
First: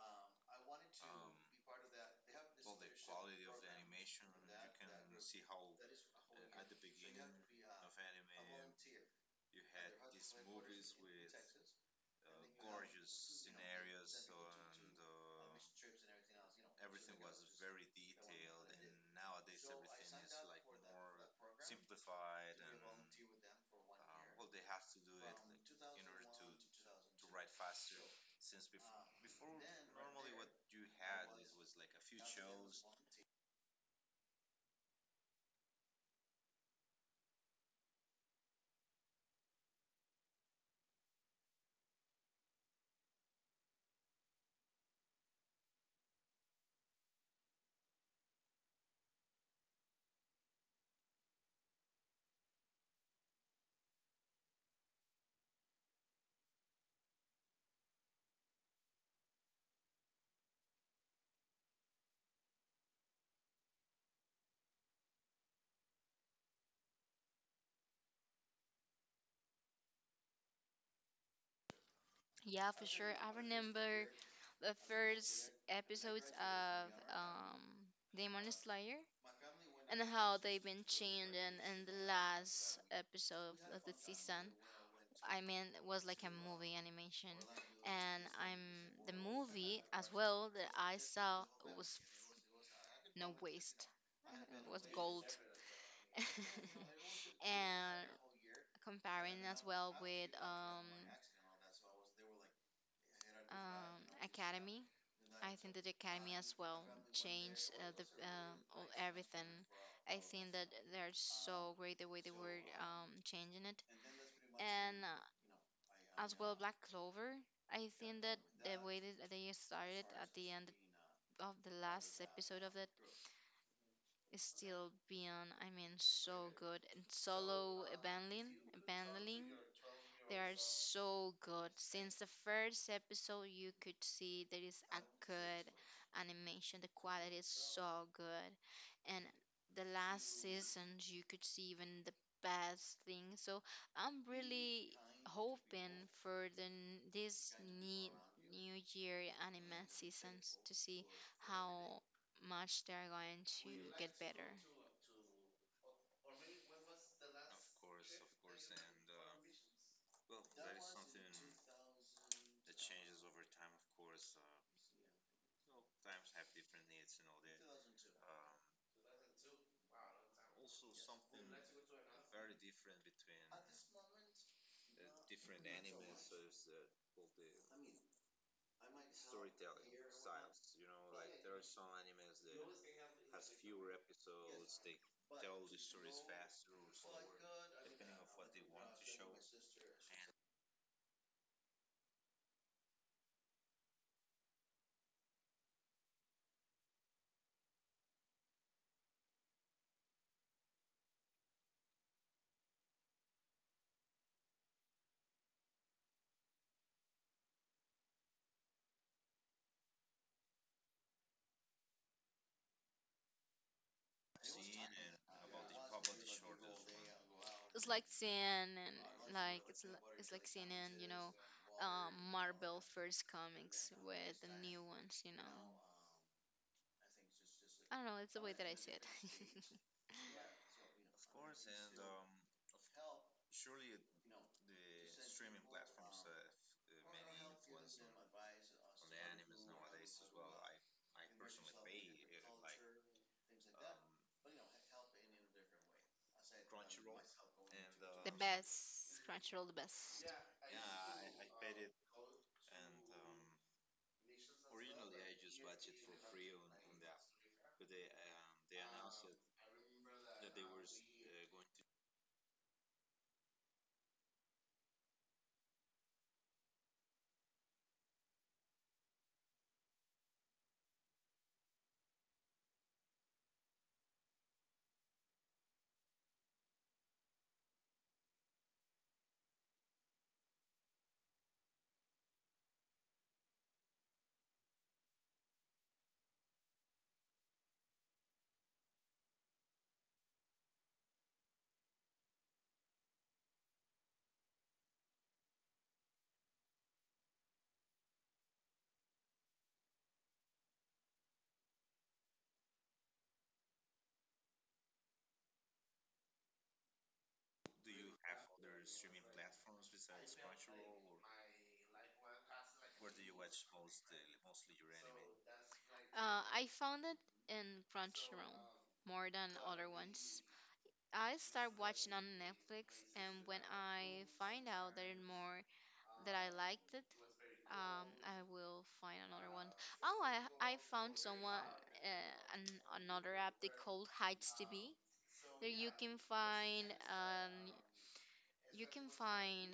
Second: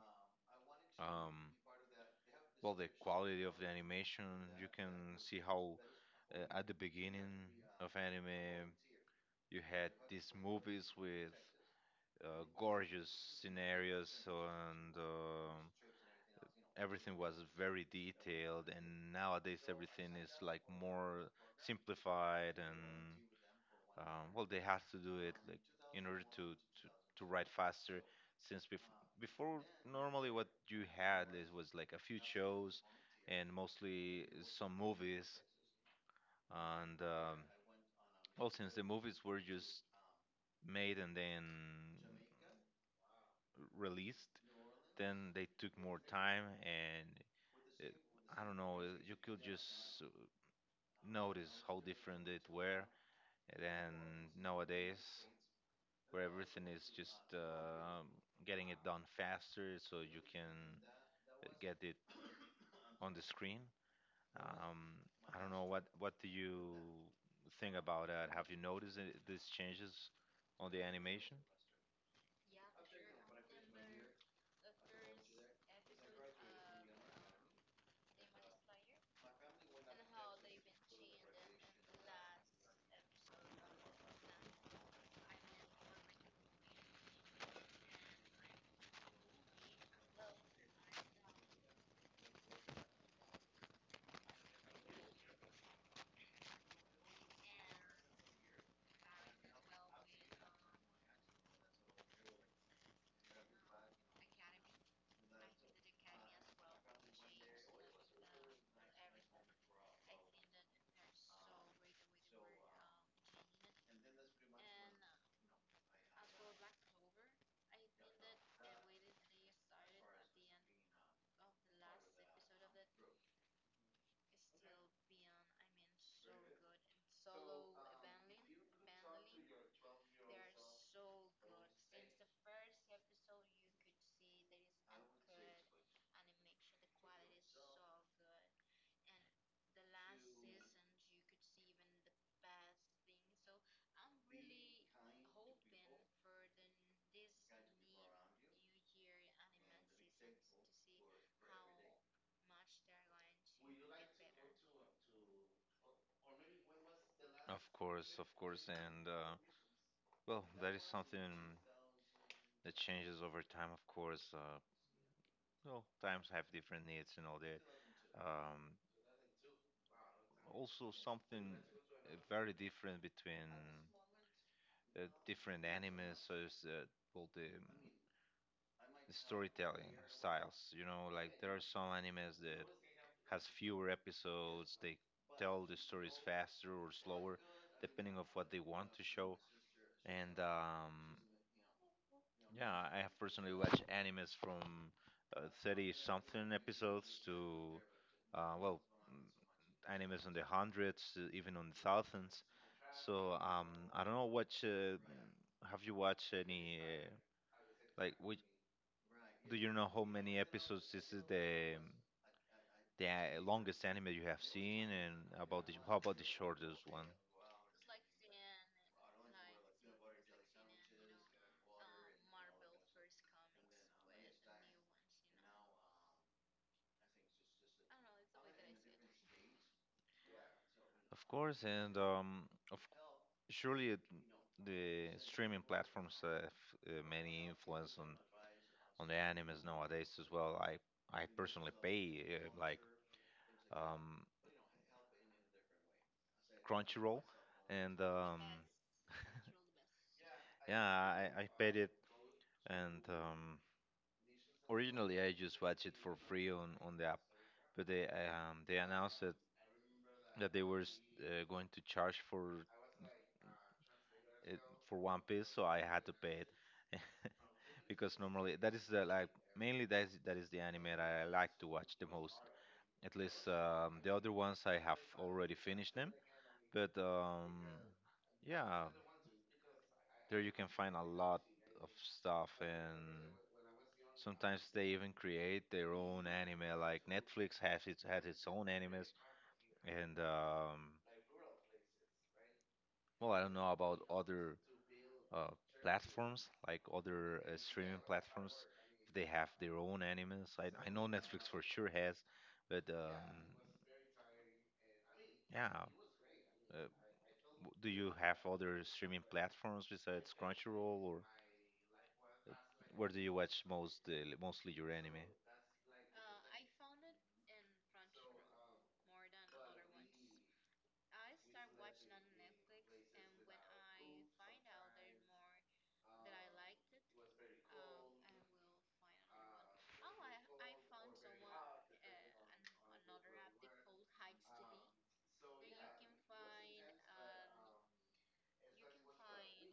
S1: Um, well, the quality of the animation, you can see how, uh, at the beginning of anime, you had these movies with uh, gorgeous scenarios, and um everything was very detailed. And nowadays, everything is like more simplified, and um, well, they have to do it, like, in order to to, to write faster. Since bef- before, normally what you had is was like a few shows and mostly some movies, and um, well, since the movies were just made and then released, then they took more time, and, it, I don't know, uh, you could just uh, notice how different it were than nowadays, where everything is just uh, getting it done faster, so you can uh, get it on the screen. Um, I don't know, what what do you think about that? Have you noticed it, these changes on the animation?
S2: Yeah, for sure. I remember the first episodes of um, Demon Slayer and how they've been changing in the last episode of the season. I mean, it was like a movie animation, and I'm the movie as well that I saw was no waste, it was gold. And comparing as well with um um, academy. I think that the academy as well changed uh, the uh, all- everything. I think that they're so great the way they were um, changing it, and uh, as well Black Clover. I think that the way that they started at the end of the last episode of it is still being, I mean, so good. And solo abandoning, abandoning, they are so good. Since the first episode, you could see there is a good animation. The quality is so good. And the last seasons, you could see even the best thing. So I'm really hoping for the n- this new, new year anime seasons to see how much they're going to get better.
S1: Of course, of course, and uh, well, that is something that changes over time. Of course, uh, well, times have different needs and all that. Um, Also, something, uh, very different between, uh, different animes. So, it's, uh, well, the storytelling styles. You know, like, there are some animes that has fewer episodes. They tell the stories faster or slower, depending of what they want to show. And um, yeah, I have personally watched animes from, uh, thirty something episodes to, uh, well, mm, animes in the hundreds, uh, even on thousands. So, um, I don't know what, uh, have you watched any, uh, like, which, do you know how many episodes this is the the uh, longest anime you have seen, and about the, how about the shortest one?
S2: It's like seeing and like it's li- it's like seeing and you know, um, Marvel first comics with the new ones. You know, I don't know. It's the way that I see it.
S1: Of course, and um, surely, it, the streaming platforms have uh, many influence on on the animes nowadays as well. I I personally pay, uh, like, um, Crunchyroll, and
S2: The
S1: um,
S2: best Crunchyroll, the best.
S1: yeah, I, I paid it, and um, originally I just watched it for free on, on the app, but they um, they announced that, that they were s- uh, going to charge for it for One Piece, so I had to pay it. Because normally that is the like mainly that is, that is the anime that I like to watch the most. At least, um, the other ones I have already finished them, but um, yeah, there you can find a lot of stuff, and sometimes they even create their own anime. Like Netflix has its has its own animes, and um, well, I don't know about other uh, platforms, like other uh, streaming platforms, if they have their own animes. I, I know Netflix for sure has, but um, yeah, uh, w- do you have other streaming platforms besides Crunchyroll, or, uh, where do you watch most uh, mostly your anime?
S2: Uh, I found it in Crunchyroll more than other ones. I start watching on Netflix, and when I find out there are more that I liked it, um, I will find another one. Oh, I I found someone uh, an, another app they called Heights T V. There you can find um, you can find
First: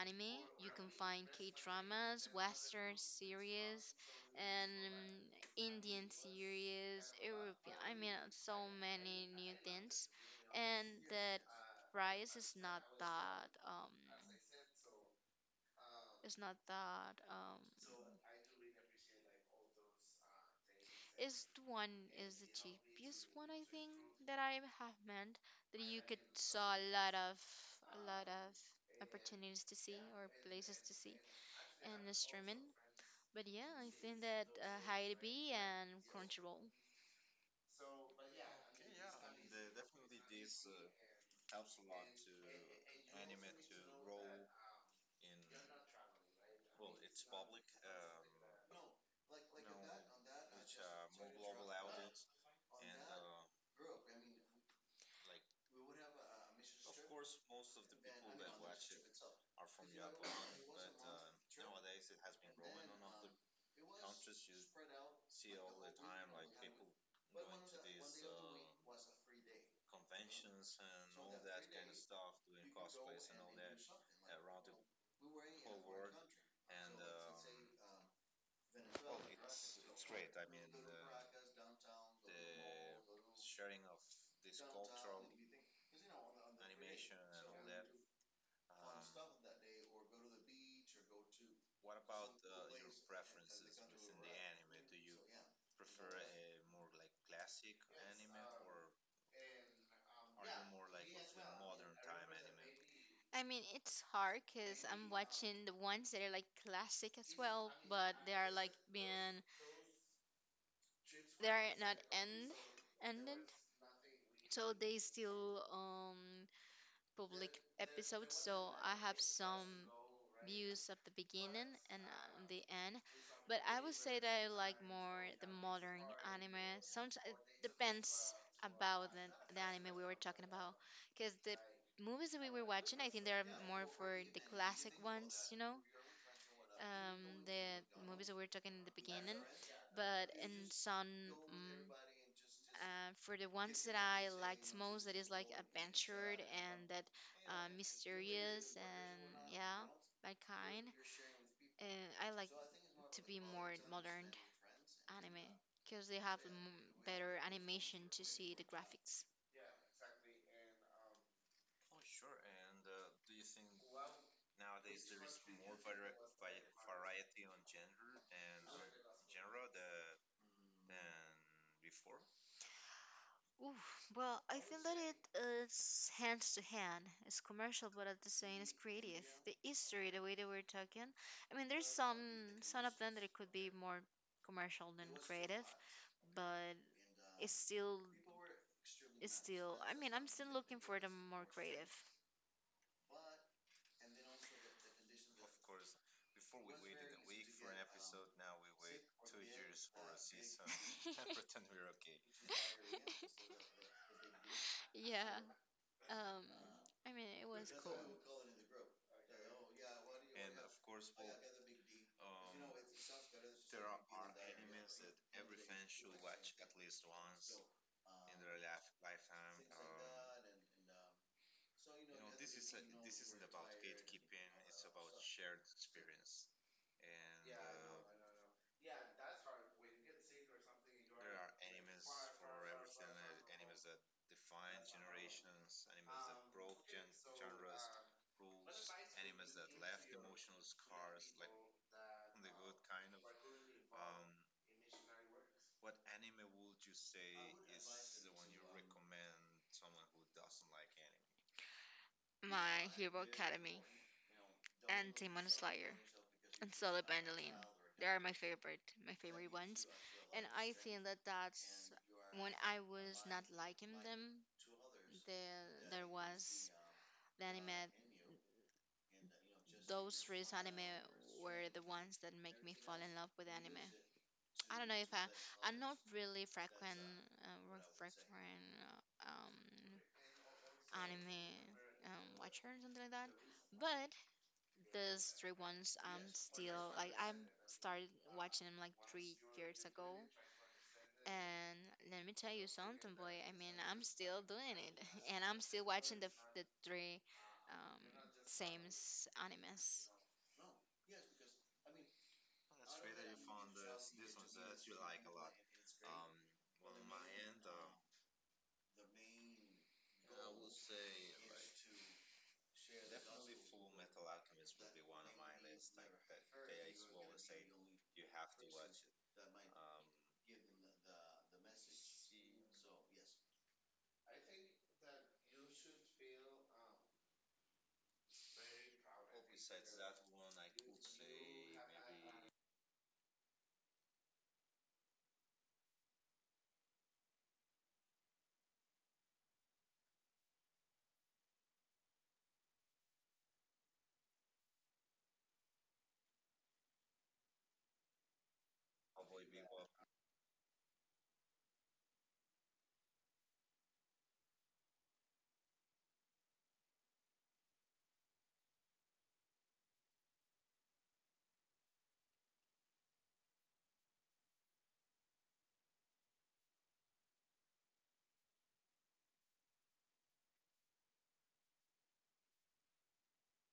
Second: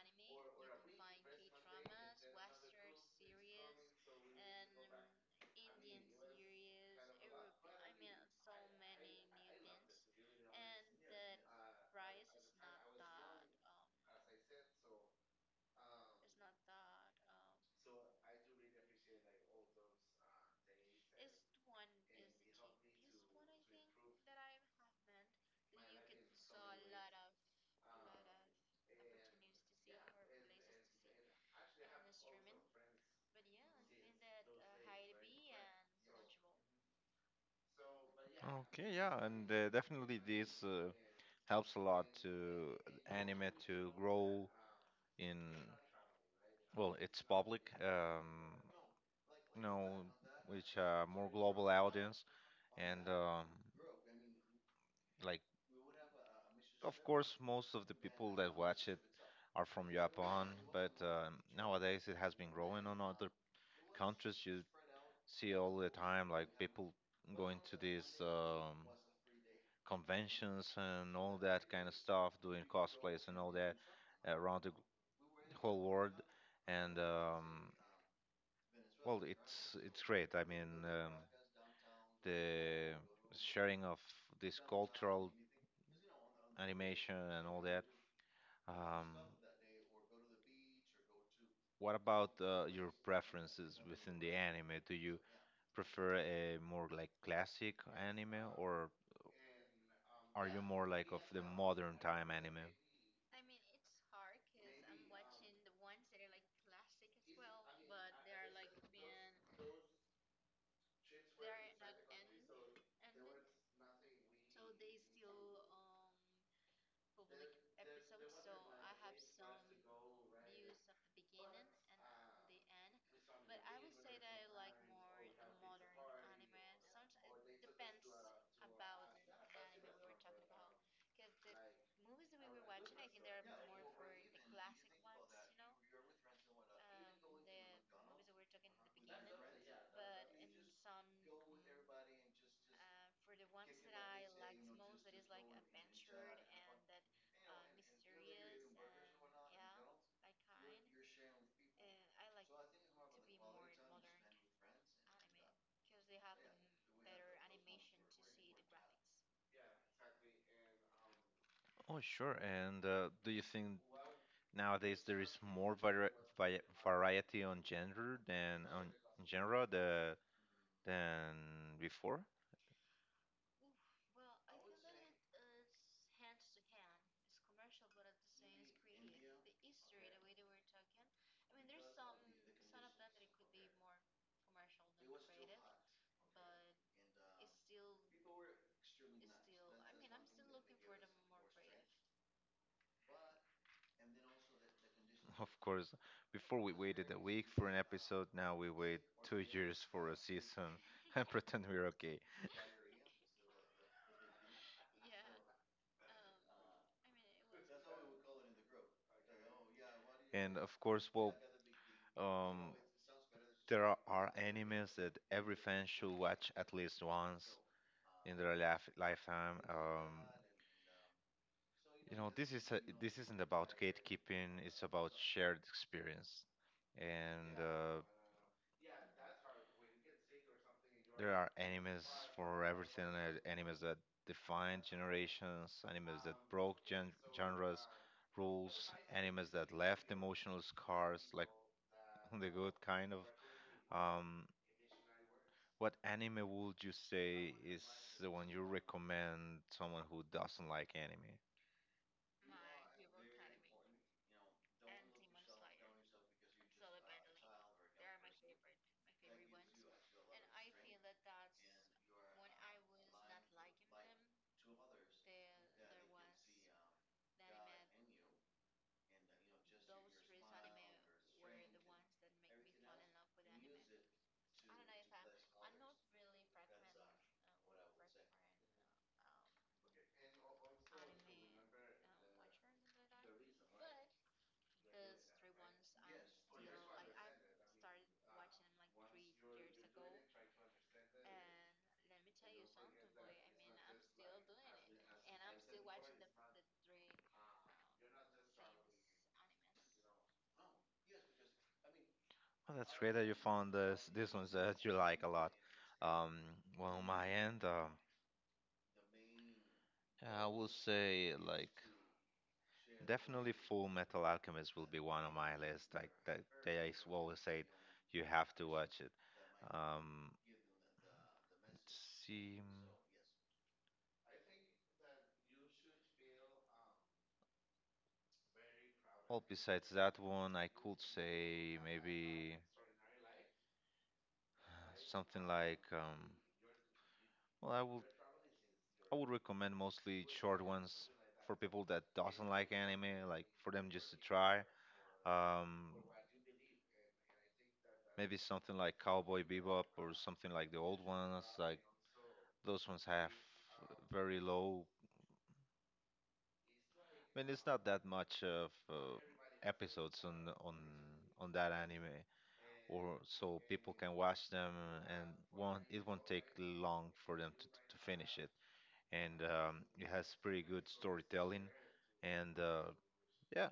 S2: anime, you can find K dramas, Western series, and um, Indian series, European. I mean, uh, so many new things, and the price is not that um it's not that. Um, is the one is the cheapest one I think that I have meant that you could saw a lot of a lot of opportunities to see or places to see in the streaming. But yeah, I think that uh, Heidi B and Crunchyroll.
S1: Okay, yeah, and uh, definitely this uh, helps a lot to anime to grow in, well, it's public, um, you know, which, uh, more global audience, and um, like, of course, most of the people that watch it are from Japan, but um, nowadays it has been growing on other countries. You see all the time, like, people going to these um, conventions and all that kind of stuff, doing cosplays and all that around the whole world. And um, well, it's it's great. I mean, um, the sharing of this cultural animation and all that. Um, what about uh, your preferences within the anime? Do you prefer a more like classic anime, or are you more like of the modern time anime?
S2: I mean, it's hard because I'm watching the ones that are like classic as well, but they are like being they are not end ended, so they still um public episodes. So I have some views of the beginning and um, the end, but I would say that I like more the modern anime. Sometimes it depends about the, the anime we were talking about, because the movies that we were watching, I think they're more for the classic ones, you know, um, the movies that we were talking in the beginning. But in some, mm, uh, for the ones that I liked most, that is like adventure and that uh, mysterious and yeah, that kind. And I like to be more modern anime because they have m- better animation to see the graphics.
S1: Oh, sure. And uh, do you think nowadays there is more vari vi variety on gender, than on genre, the than before?
S2: Oof, well, I feel that it is hands to hand. It's commercial, but at the same, it's creative. The history, the way they were talking. I mean, there's some some of them that it could be more commercial than creative, but it's still it's still. I mean, I'm still looking for the more creative.
S1: Of course, before we waited a week for an episode, now we wait two years for a season, and pretend we're okay.
S2: Yeah. Um. I mean, it was cool.
S1: And of course, well, um, there are, are animes that every fan should watch at least once in their life, lifetime. Um, you know, this is a, this isn't about gatekeeping. It's about shared experience. And uh, there are animes for everything. uh, Animes that defined generations. Animes that broke gen- genres, rules. Animes that left emotional scars. Like, the good kind of. Um, what anime would you say is the one you recommend someone who doesn't like anime?
S2: My Hero Academy, and Demon Slayer, and Solo Bandolin. They are my favorite, my favorite ones. And I think that that's when I was not liking them, there there was the anime. Those three anime were the ones that make me fall in love with anime. I don't know if I, I'm not really frequent, uh, re- frequent uh, um, anime um, watcher or something like that. But these three ones I'm still like I'm started watching them like three years ago. And let me tell you something, boy. I mean, I'm still doing it, and I'm still watching the f- the three um, same animes.
S1: Well, that's great that you found this this ones that you like a lot. Um, well, on my end, um, I will say, like, definitely Full Metal Alchemist will be one on my list. Like that, they s- always say you have to watch it. Um, let's see. Well, besides that one, I could say maybe something like, um, well, I would I would recommend mostly short ones for people that doesn't like anime, like, for them just to try. Um, Maybe something like Cowboy Bebop or something like the old ones. Like, those ones have very low. I mean, it's not that much of uh, episodes on on on that anime, or so people can watch them and won't it won't take long for them to, to finish it, and um, it has pretty good storytelling, and uh, yeah,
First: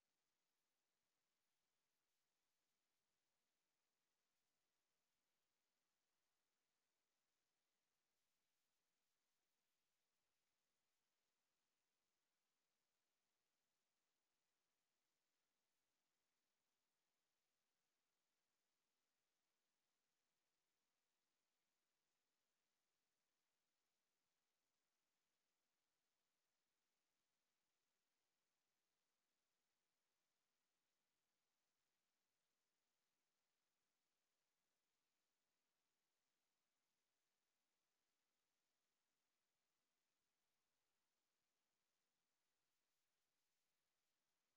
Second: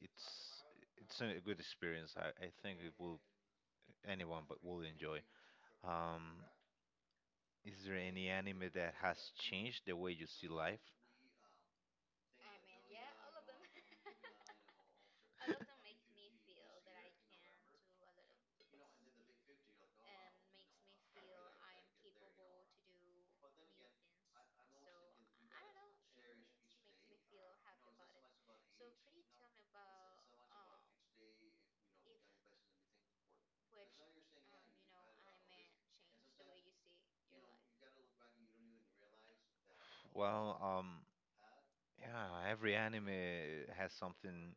S1: it's it's a good experience. I, I think it will anyone but will enjoy. um, is there any anime that has changed the way you see life? Well, um, yeah, every anime has something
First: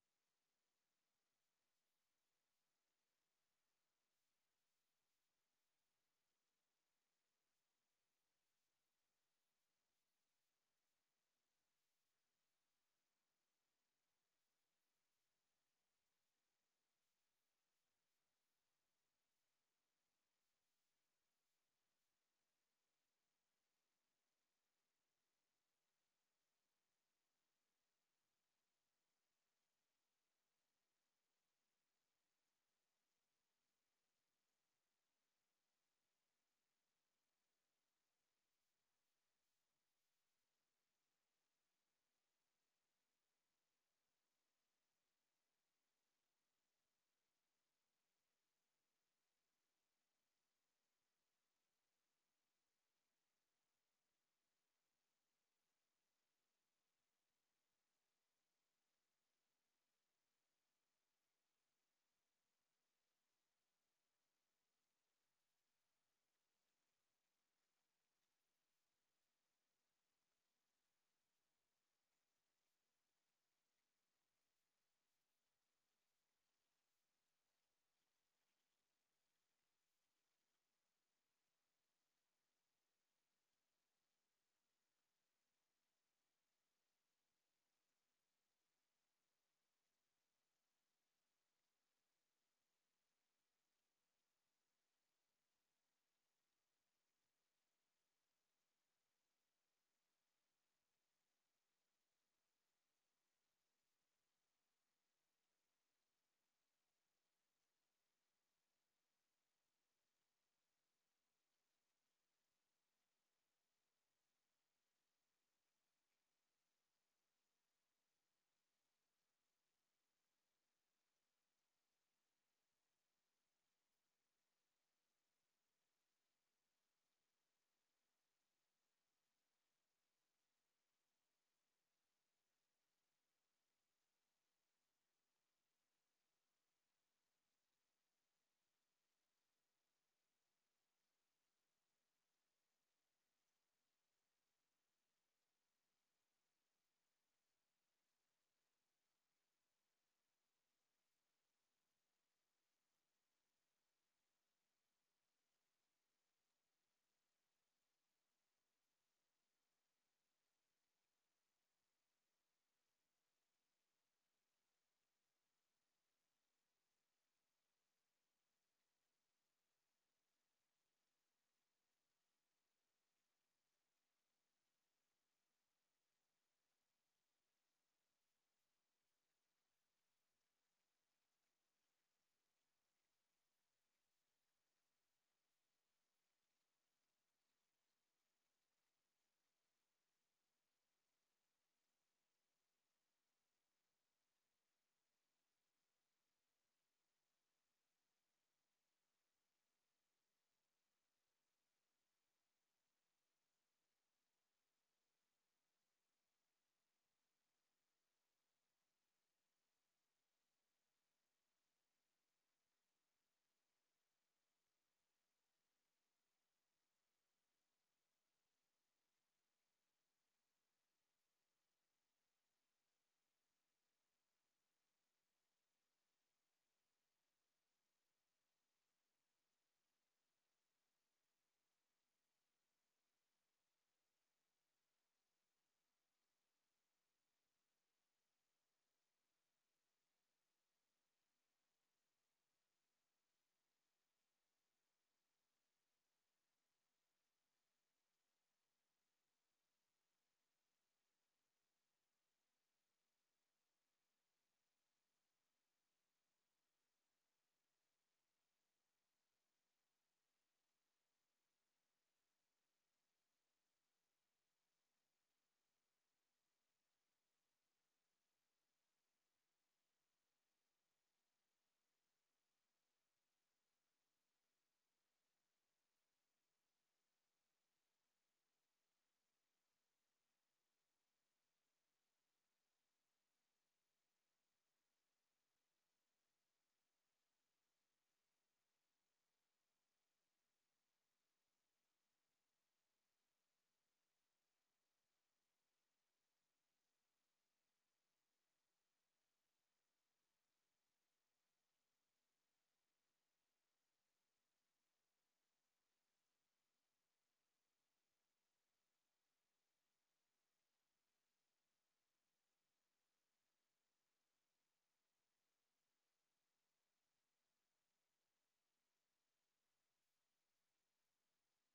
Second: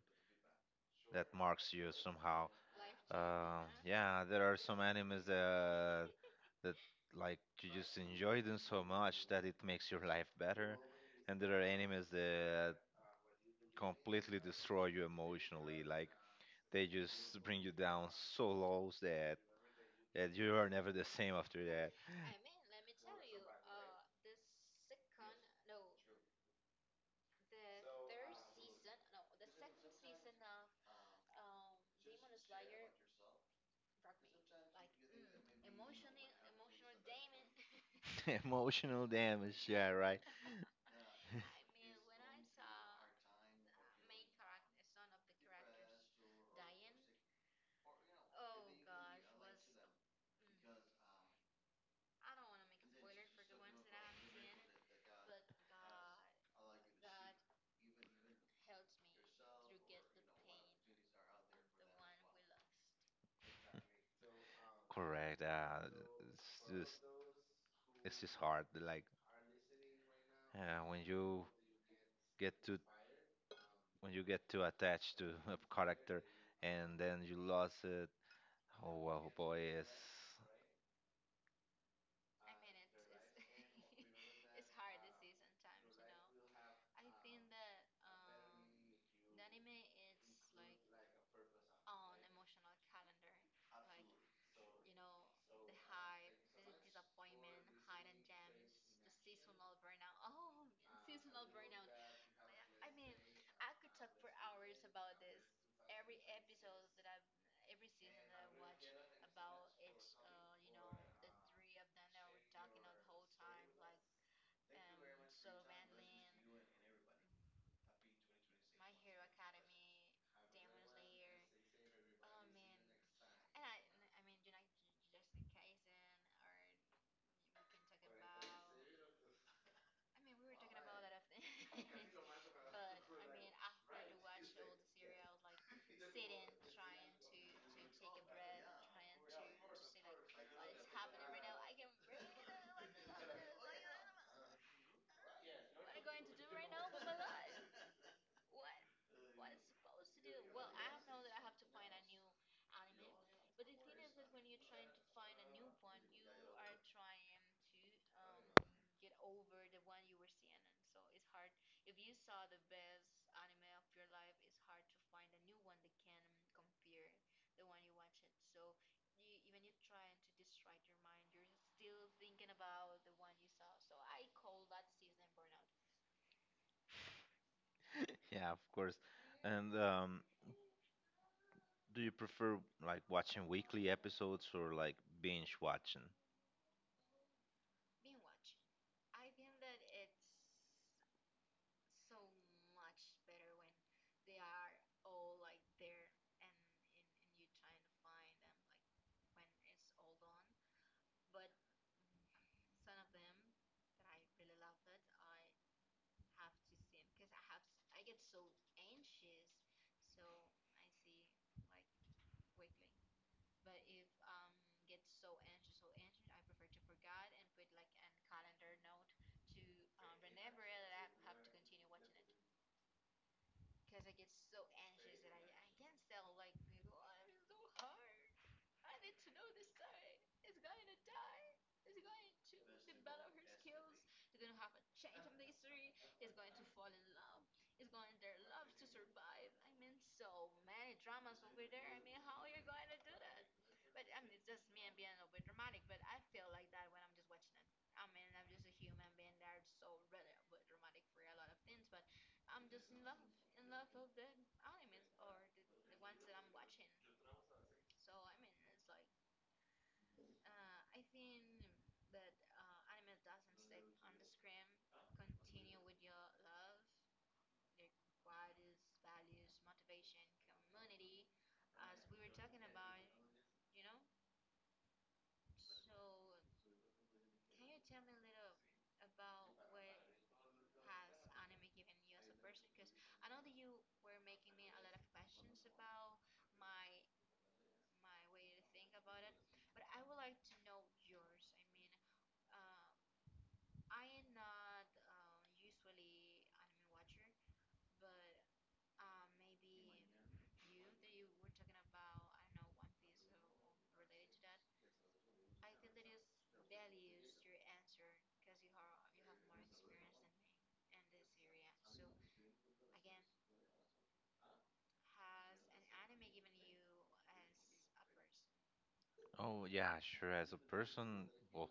S1: that marks you somehow. Uh, yeah, there are some animes that that like, you just enjoy them so much that it makes your life better, and there are animes that completely destroy you emotionally. Like, they just bring you down so low that that you are never the same after that. Emotional damage, yeah, right. Correct. Uh, it's just it's just hard. Like, uh, when you get too when you get too attached to a character, and then you lost it. Oh well, boy, it's yeah, of course. And um, do you prefer like watching weekly episodes, or like binge watching? Oh yeah, sure. As a person, well,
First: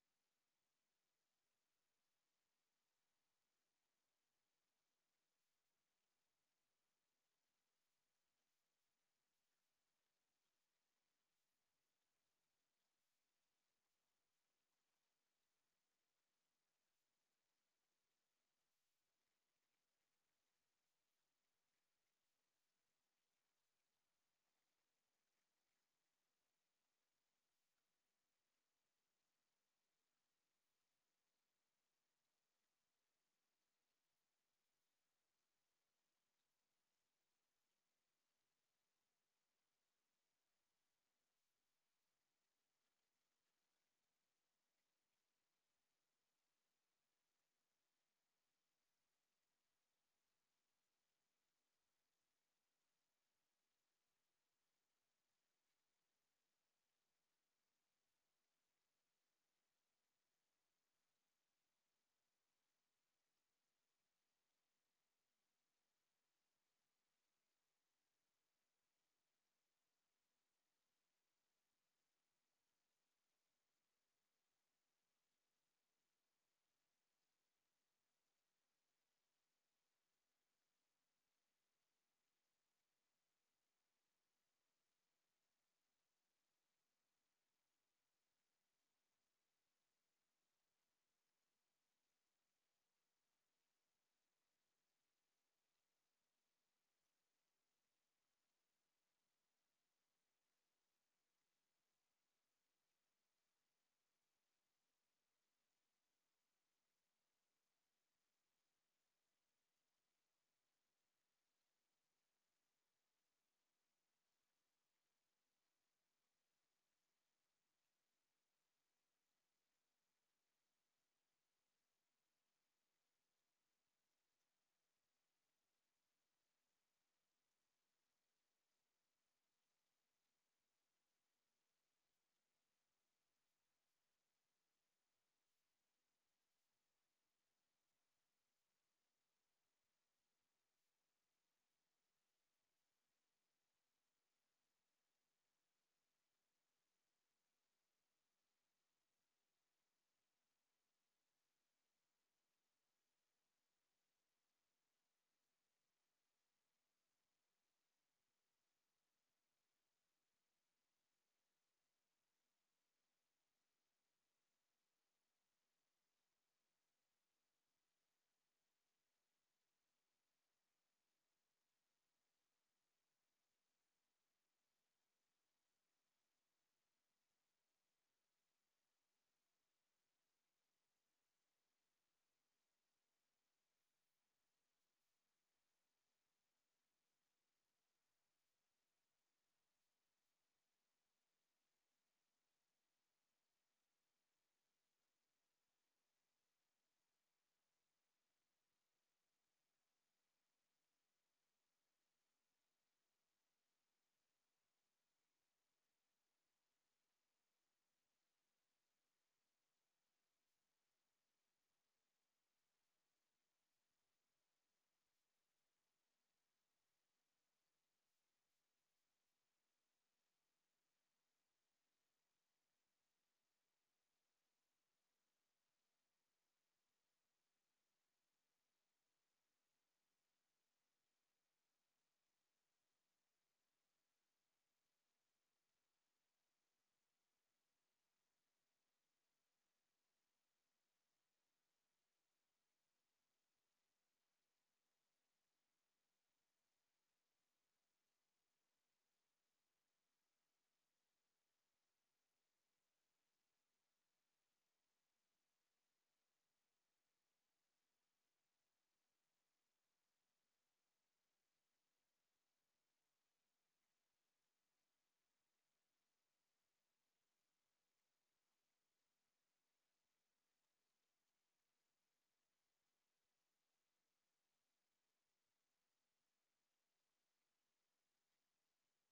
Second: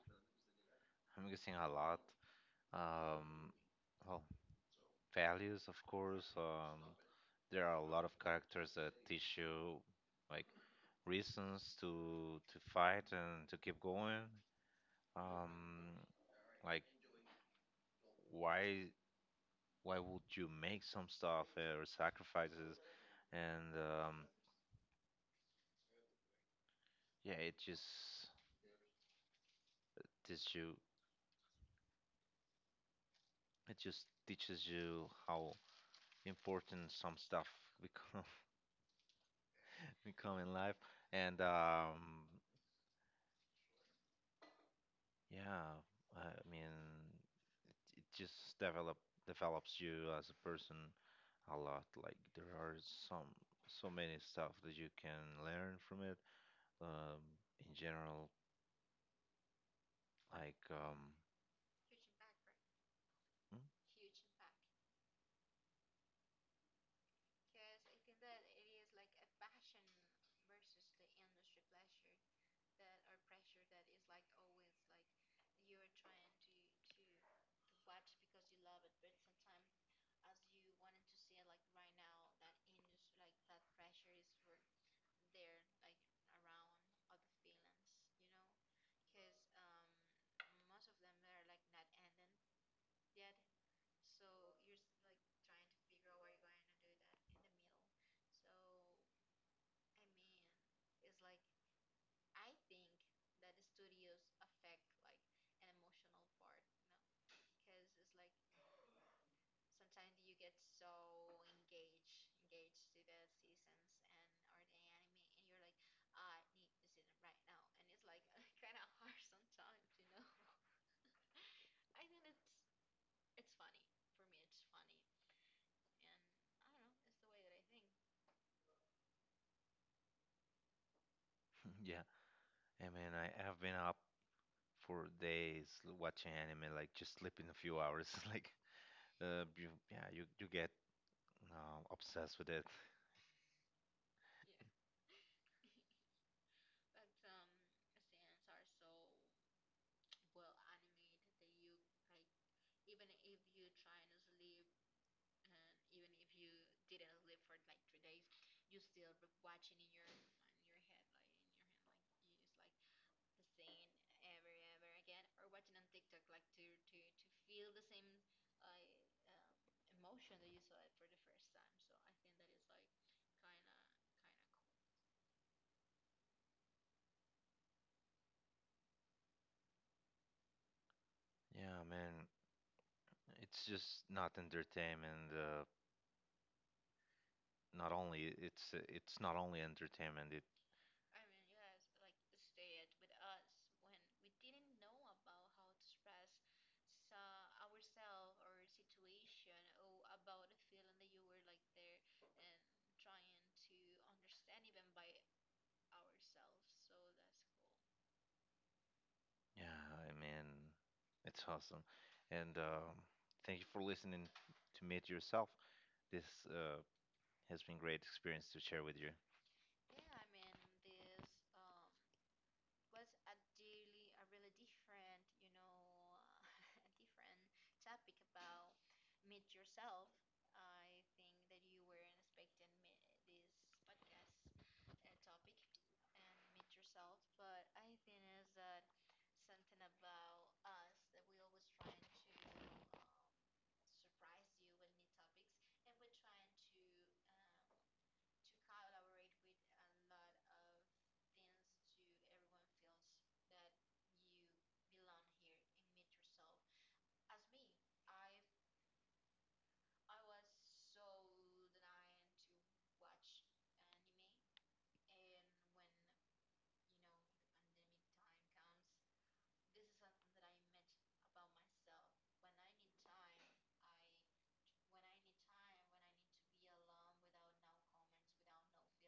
S1: I'm guessing a lot. Um, well, values, of course. Um, there are a lot of characters that teach you, like, reasons to to fight and to keep going. Um, like, why why would you make some stuff, uh, or sacrifices? And um, yeah, it just teaches you. It just teaches you how important some stuff become become in life, and um yeah, i mean it just develop develops you as a person a lot. Like, there are some so many stuff that you can learn from it, um in general, like, um yeah. I mean i have been up for days, l- watching anime, like, just sleeping a few hours, like, uh you, yeah, you you get uh, obsessed with it, yeah, man. It's just not entertainment. Uh, not only it's it's not only entertainment. It yeah, I mean, it's awesome. And um, thank you for listening to Meet Yourself. This uh, has been great experience to share with you.